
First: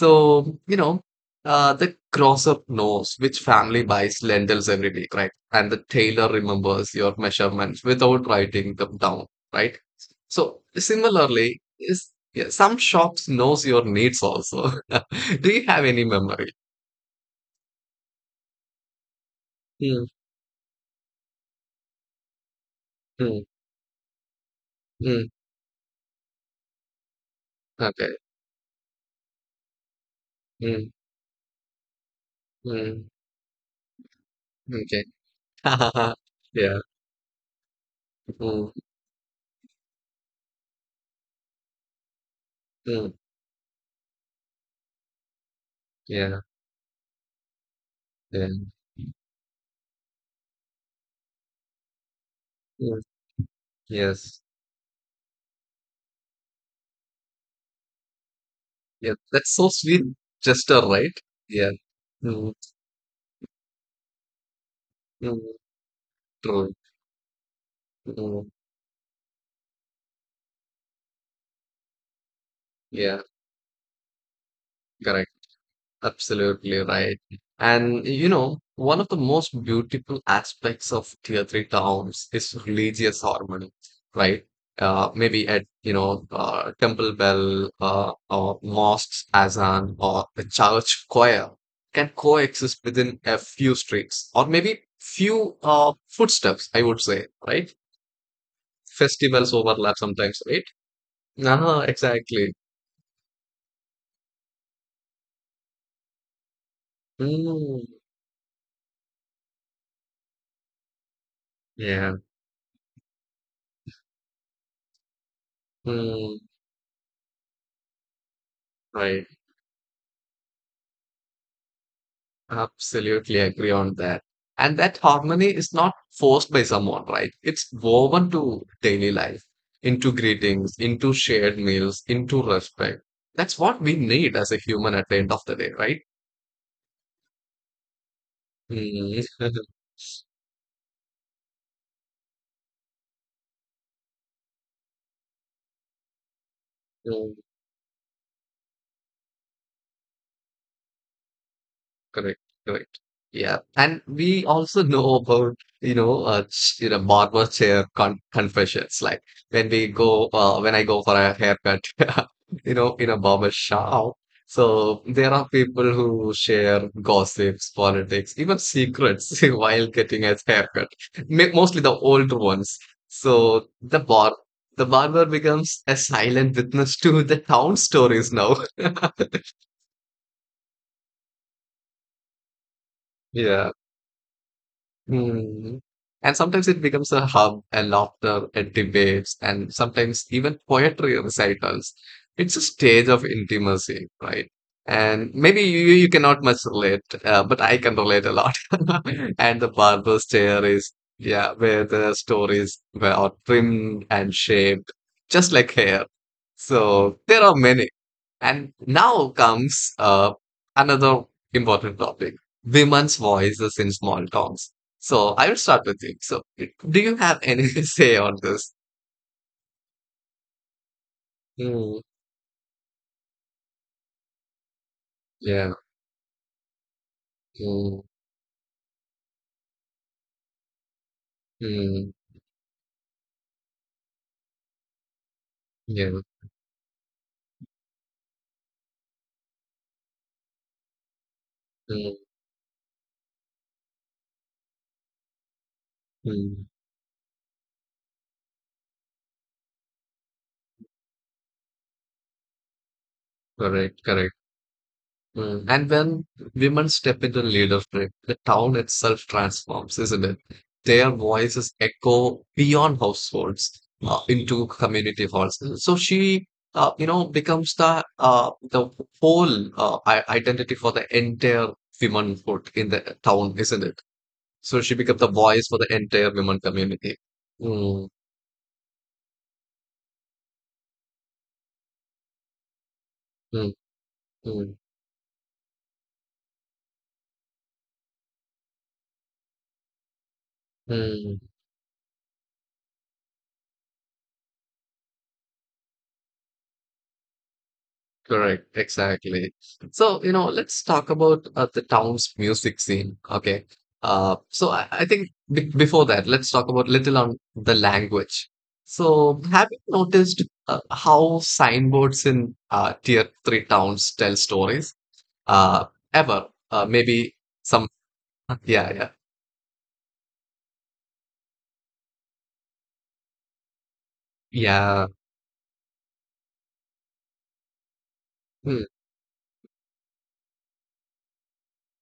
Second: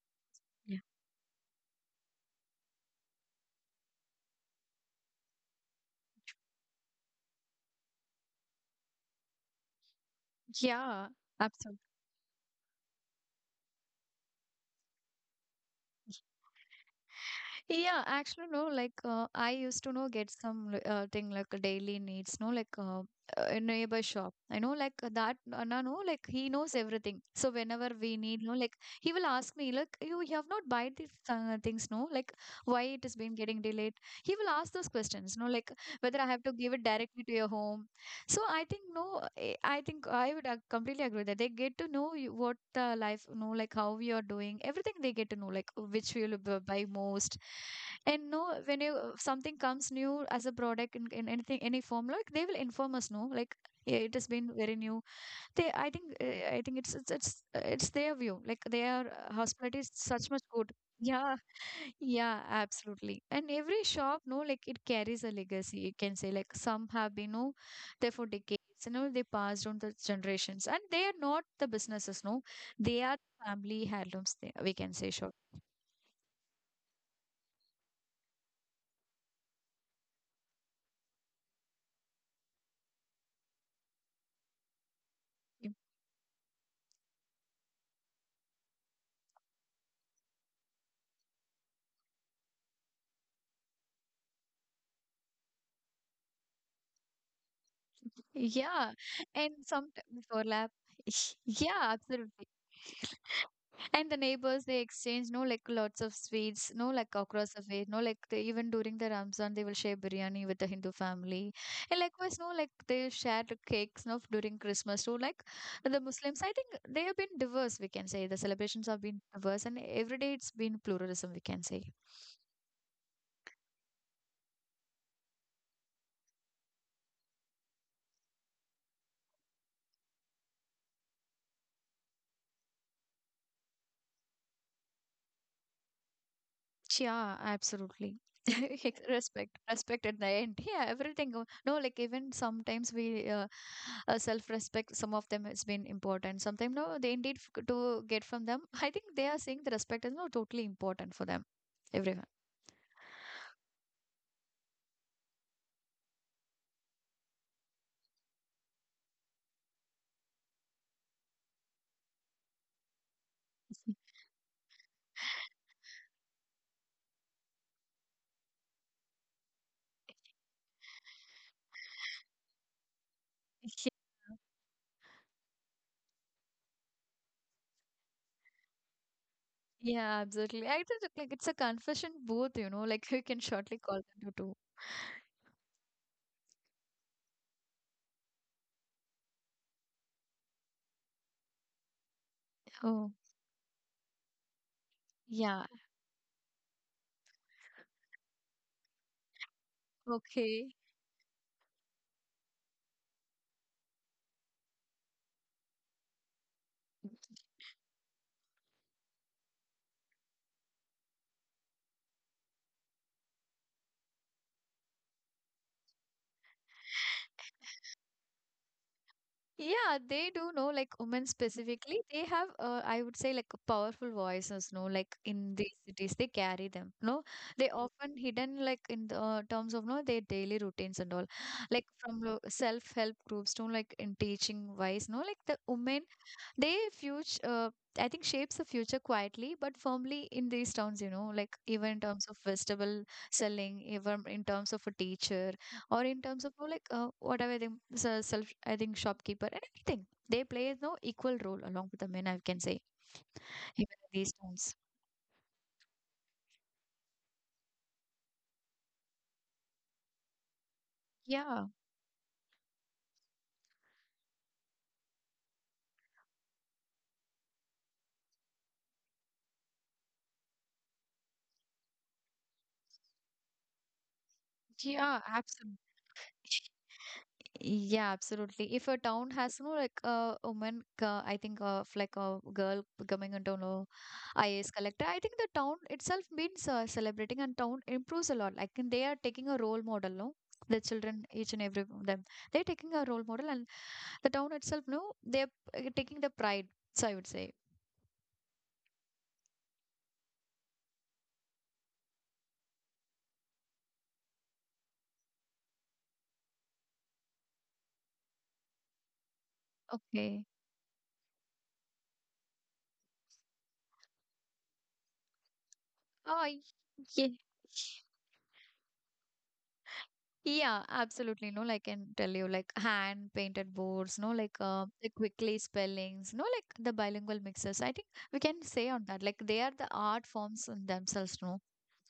A: So, you know, the grocer knows which family buys lentils every week, right? And the tailor remembers your measurements without writing them down, right? So
B: yeah
A: similarly,
B: absolutely.
A: is yeah, some shops knows your needs also. Do you have any memory?
B: Yeah, actually, no, like I used to
A: Mm,
B: know get some thing like daily needs, no, like
A: mm,
B: a neighbor shop. I know like
A: mm,
B: that, no, like he knows everything. So whenever we
A: okay.
B: need, no, like he will ask me, like you have not buy
A: Mm,
B: these things, no, like why it
A: mm,
B: has been getting delayed. He will ask those
A: okay.
B: questions, no, like whether I have to give
A: Yeah.
B: it directly to your home so I
A: Mm,
B: think no, I think I would completely agree that they get to know you, what the
A: mm,
B: life, know like how you're doing, everything they get to know, like which you'll
A: yeah.
B: buy most, and no,
A: Yeah.
B: when you something comes new as a product in anything any form, like they will inform
A: Mm,
B: us, no, like it has
A: yes.
B: been very new they I think it's their view like their
A: Yeah. That's so
B: hospitality is
A: sweet
B: such much good
A: gesture, right?
B: yeah
A: Yeah.
B: yeah
A: Mm,
B: absolutely and every shop no like it carries a
A: mm,
B: legacy you can say like
A: true.
B: some have been no there for
A: Mm,
B: decades you know they passed on the generations and they are not the businesses no they are
A: yeah,
B: family heirlooms they we can say sure.
A: correct. Absolutely right. And you know, one of the most beautiful aspects of tier three towns is religious harmony, right? Maybe at, you know, temple bell, or mosques, azan, or the church choir can coexist within a few streets, or maybe few footsteps, I would say, right?
B: Yeah, and
A: Festivals overlap
B: sometimes
A: sometimes, right?
B: overlap.
A: Ah,
B: Yeah, absolutely.
A: exactly.
B: And the neighbors, they exchange, no, like lots of sweets, no, like across the way,
A: Mm,
B: no, like they, even during the Ramzan, they will share biryani with the Hindu family. And
A: yeah.
B: likewise, no, like they share the cakes, no, during Christmas too. Like the
A: Hmm.
B: Muslims, I think they have been diverse, we can say. The celebrations have been
A: Right,
B: diverse, and every day it's been pluralism, we can say.
A: absolutely agree on that. And that harmony is not forced by someone, right? It's woven to daily life, into greetings, into shared meals, into respect. That's what we need as a human at the end of the day, right?
B: Yeah, absolutely.
A: Mm.
B: Respect, respect at the end. Yeah, everything. Go- No, like even sometimes we self-respect. Some of them has been important. Sometimes no, they indeed f- to get from them. I think they are saying the respect is not totally important for them. Everyone.
A: Correct, correct. Yeah, and we also know about barber chair confessions. Like when I go for a haircut, in a barber shop. So there are people who share gossips, politics, even secrets while getting a haircut. Mostly the older ones. So the barber becomes a silent witness to the town stories now.
B: Yeah, absolutely. I think like it's a confession both. You know, like you can
A: Yeah.
B: shortly call them to do.
A: Mm. And sometimes it becomes a hub and laughter and debates and sometimes even poetry recitals. It's a stage
B: Oh,
A: of intimacy, right? And maybe
B: yeah.
A: you cannot much relate, but I can relate a lot. And the barber's chair
B: Okay.
A: is, yeah, where the stories were all trimmed and shaped, just like hair. So there are many. And now comes another important topic, women's voices in small towns. So I will start with you. So, do you have any say on this?
B: Yeah, they do know like women specifically.
A: Mm,
B: They have, I would say, like powerful voices. No, like in these
A: yeah.
B: cities, they carry them. No, they
A: Mm,
B: often hidden like in the terms of no their daily routines and all, like
A: mm,
B: from self help groups to like in teaching wise. No, like the women
A: yeah.
B: they future I think shapes the future quietly but firmly in these towns. You know like even in
A: Mm,
B: terms of vegetable selling even in terms of a teacher or in terms of you
A: mm.
B: like whatever they self I think shopkeeper and everything they play no equal role along with the men I can say even
A: Correct,
B: in these
A: correct.
B: towns.
A: Mm. And when women step into leadership, the town itself transforms, isn't it? Their
B: Yeah.
A: voices echo beyond households into community halls. So she, becomes the the whole identity for the entire womanhood in the town, isn't it? So she
B: Yeah,
A: becomes the voice
B: absolutely.
A: for the entire women community.
B: Yeah,
A: Mm,
B: absolutely. If a town has no like a woman, I think of like a girl becoming into
A: mm,
B: no IAS
A: mm,
B: collector, I think the town itself means celebrating and town improves a lot. Like and they are taking a role model, no? The children,
A: mm.
B: each and every of them, they're taking a role model, and the town itself, no, they're taking the pride. So I would say,
A: Correct, exactly. So, you know, let's talk about the town's music scene. Okay. So I think be before that, let's talk about little on the language. So, have you
B: okay.
A: noticed how signboards in tier three towns tell stories? Uh,
B: Oh,
A: ever?
B: yeah.
A: Maybe some, yeah, yeah,
B: Yeah, absolutely. No, like I can tell you, like hand painted boards, no, like the
A: yeah.
B: quickly spellings, no, like the bilingual mixes. I think we can say
A: Hmm.
B: on that, like they are the art forms in themselves, no.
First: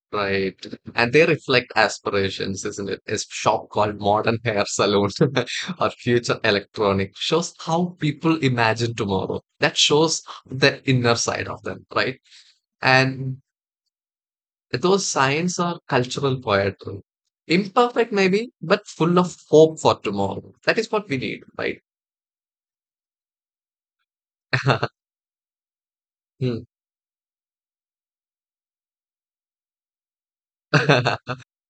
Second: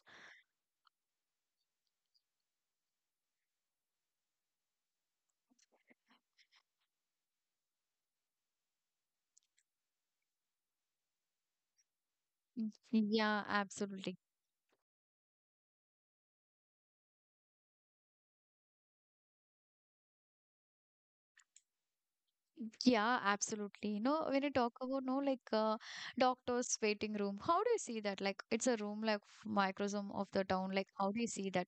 A: Right. And they reflect aspirations, isn't it? A shop called Modern Hair Salon or Future Electronic shows how people imagine tomorrow. That shows the inner side of them, right?
B: Mm.
A: And
B: Yeah, absolutely.
A: those signs are cultural poetry. Imperfect, maybe, but full of hope for tomorrow. That is what we need, right?
B: Yeah, absolutely. No, when you talk about no, like
A: Hmm.
B: doctor's waiting room, how do you see that? Like it's a room like microsome of the town. Like how do you see that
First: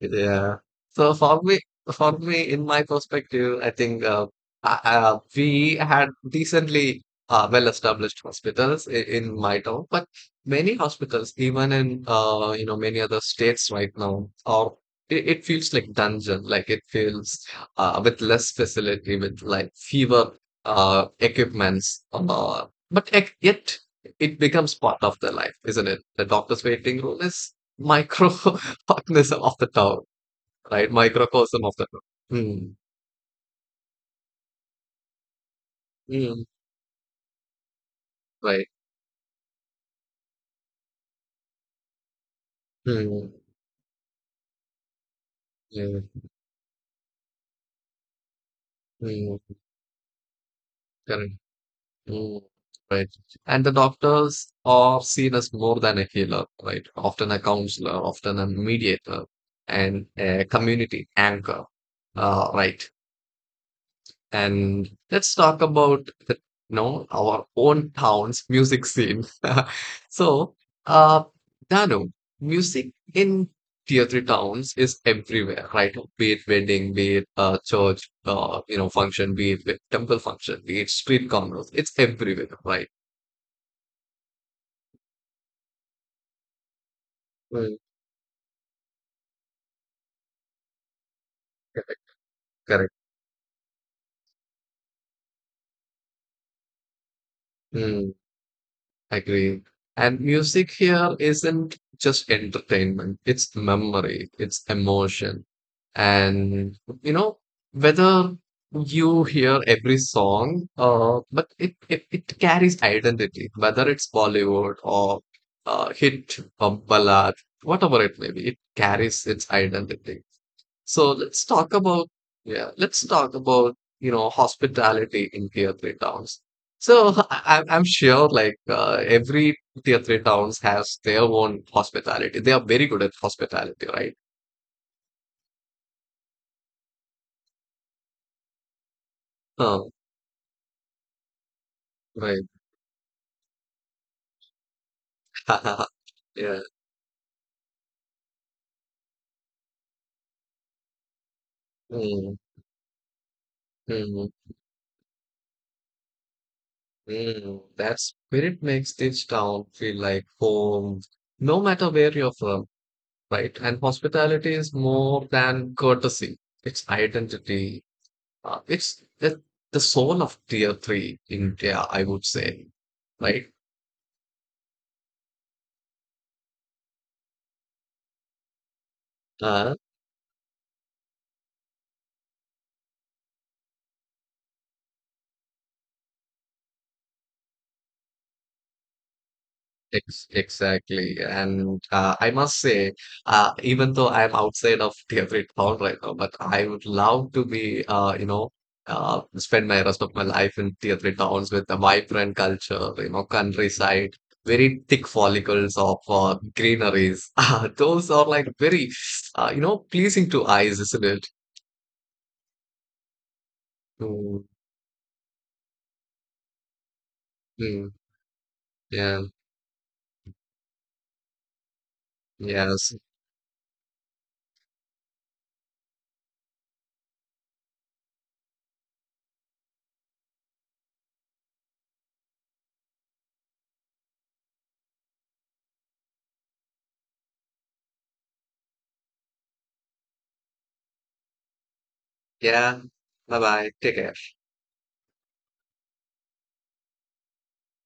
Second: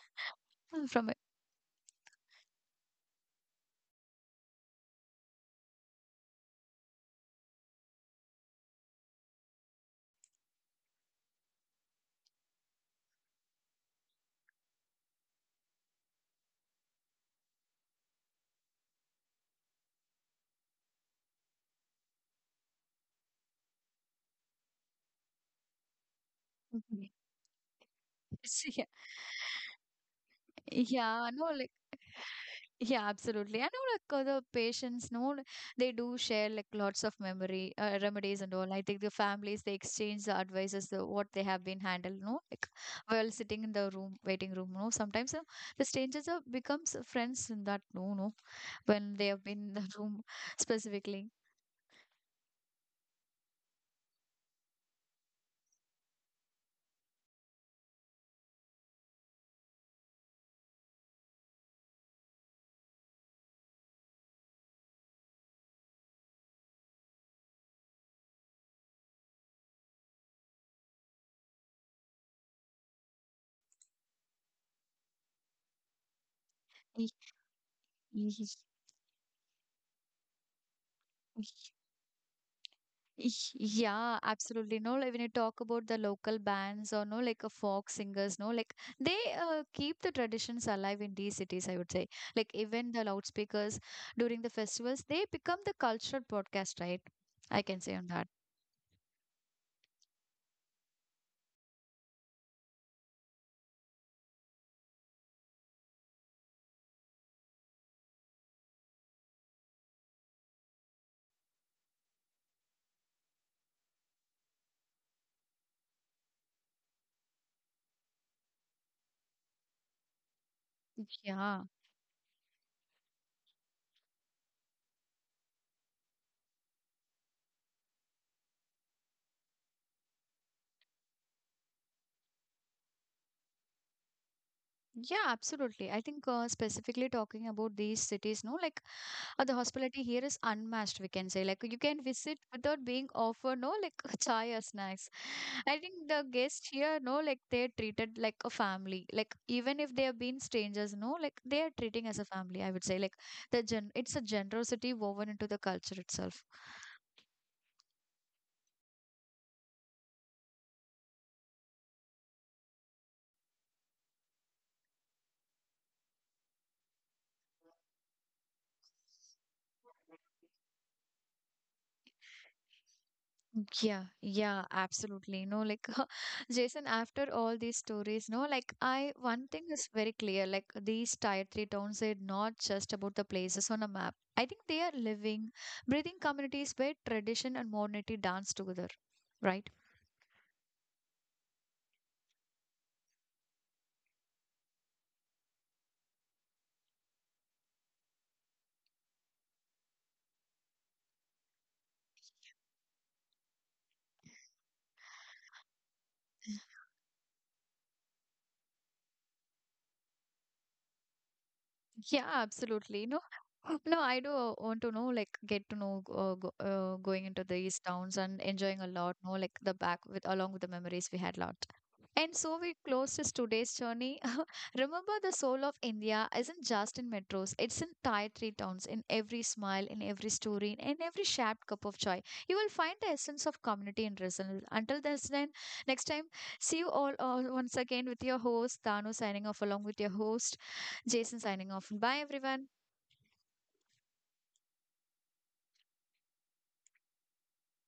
A: Yeah.
B: from
A: So
B: it?
A: for me, in my perspective, I think we had decently well-established hospitals in my town, but many hospitals, even in you know many other states right now, are it feels like dungeon, like it feels with less facility, with like fewer equipments, yet it becomes part of their life, isn't it? The doctor's waiting room is micro
B: Yeah.
A: organism of the town, right?
B: Yeah, no,
A: Microcosm
B: like
A: of the town. Mm,
B: yeah, absolutely. I know like the patients no, like, they do
A: mm,
B: share like lots of memory remedies and
A: right.
B: all. I think the families they exchange the advices the, what they have been handled, no, like while
A: Mm,
B: sitting in the room waiting room, no. Sometimes the
A: yeah,
B: strangers are becomes friends in that no, no, when they
A: mm,
B: have been in the room specifically.
A: correct. Mm, right. And the doctors are seen as more than a healer, right? Often a counselor, often a mediator, and a community anchor. Right. And let's talk about you know our own town's music scene. So, uh, Danu, music in tier three towns is everywhere, right? Be it wedding, be it church, function, be it temple function, be it street commerce. It's everywhere, right?
B: Yeah, absolutely. No, like when you talk about the local bands or no, like a
A: Mm,
B: folk singers, no, like they keep the traditions alive in these cities, I would
A: correct,
B: say. Like
A: correct.
B: even the loudspeakers during the festivals, they become the cultural broadcast, right? I can say
A: Mm.
B: on that.
A: Agree. And music here isn't just entertainment, it's memory, it's emotion. And you know, whether you hear every song, it carries identity, whether it's Bollywood or hit or ballad, whatever it may be, it carries its identity. So let's
B: Yeah.
A: talk about yeah, let's talk about you know hospitality in tier three towns. So I'm sure like every tier three towns has their own hospitality. They are very good at hospitality, right?
B: Yeah, absolutely. I think specifically talking about these cities, no, like the
A: Oh,
B: hospitality here is unmatched, we can say. Like you can visit
A: right.
B: without being offered, no, like chai or snacks. I think the
A: Yeah.
B: guests here, no, like they're treated like a family. Like even if they have been strangers, no, like they are treating as a
A: Mm,
B: family. I would say like the gen, it's a
A: mm,
B: generosity woven into the culture itself.
A: mm. That spirit makes each town feel like home, no matter where you're from, right? And hospitality is more than courtesy. It's identity. Uh, it's the, the soul of tier three India, I would say, right?
B: Yeah, yeah, absolutely. No, like Jason, after all these stories, no, like I one thing
A: Uh,
B: is very clear. Like these tier three towns, they're not just about the places on a map. I think they are living, breathing communities where tradition and modernity dance together. Right?
A: ex exactly. And I must say, even though I'm outside of tier three town right now, but I would love to be, spend my rest of my life in tier three towns with a vibrant culture, you know, countryside, very thick follicles of greeneries. Those are like very, you know, pleasing to eyes, isn't it?
B: Yeah, absolutely. No, no, I
A: Mm,
B: do want to know, like, get to know going into these
A: mm,
B: towns and enjoying a lot.
A: yeah.
B: No, like the back with along with the memories we had lot. And so we
A: Yes.
B: close this today's journey. Remember, the soul of India isn't just in metros; it's in Thai three towns, in every smile, in every story, in every shared cup of joy. You will find the essence of community and resilience. Until this, then next time, see you all once again with your host Danu signing off along with your host. Jason signing off. Bye, everyone.
A: Yeah. Bye bye. Take care.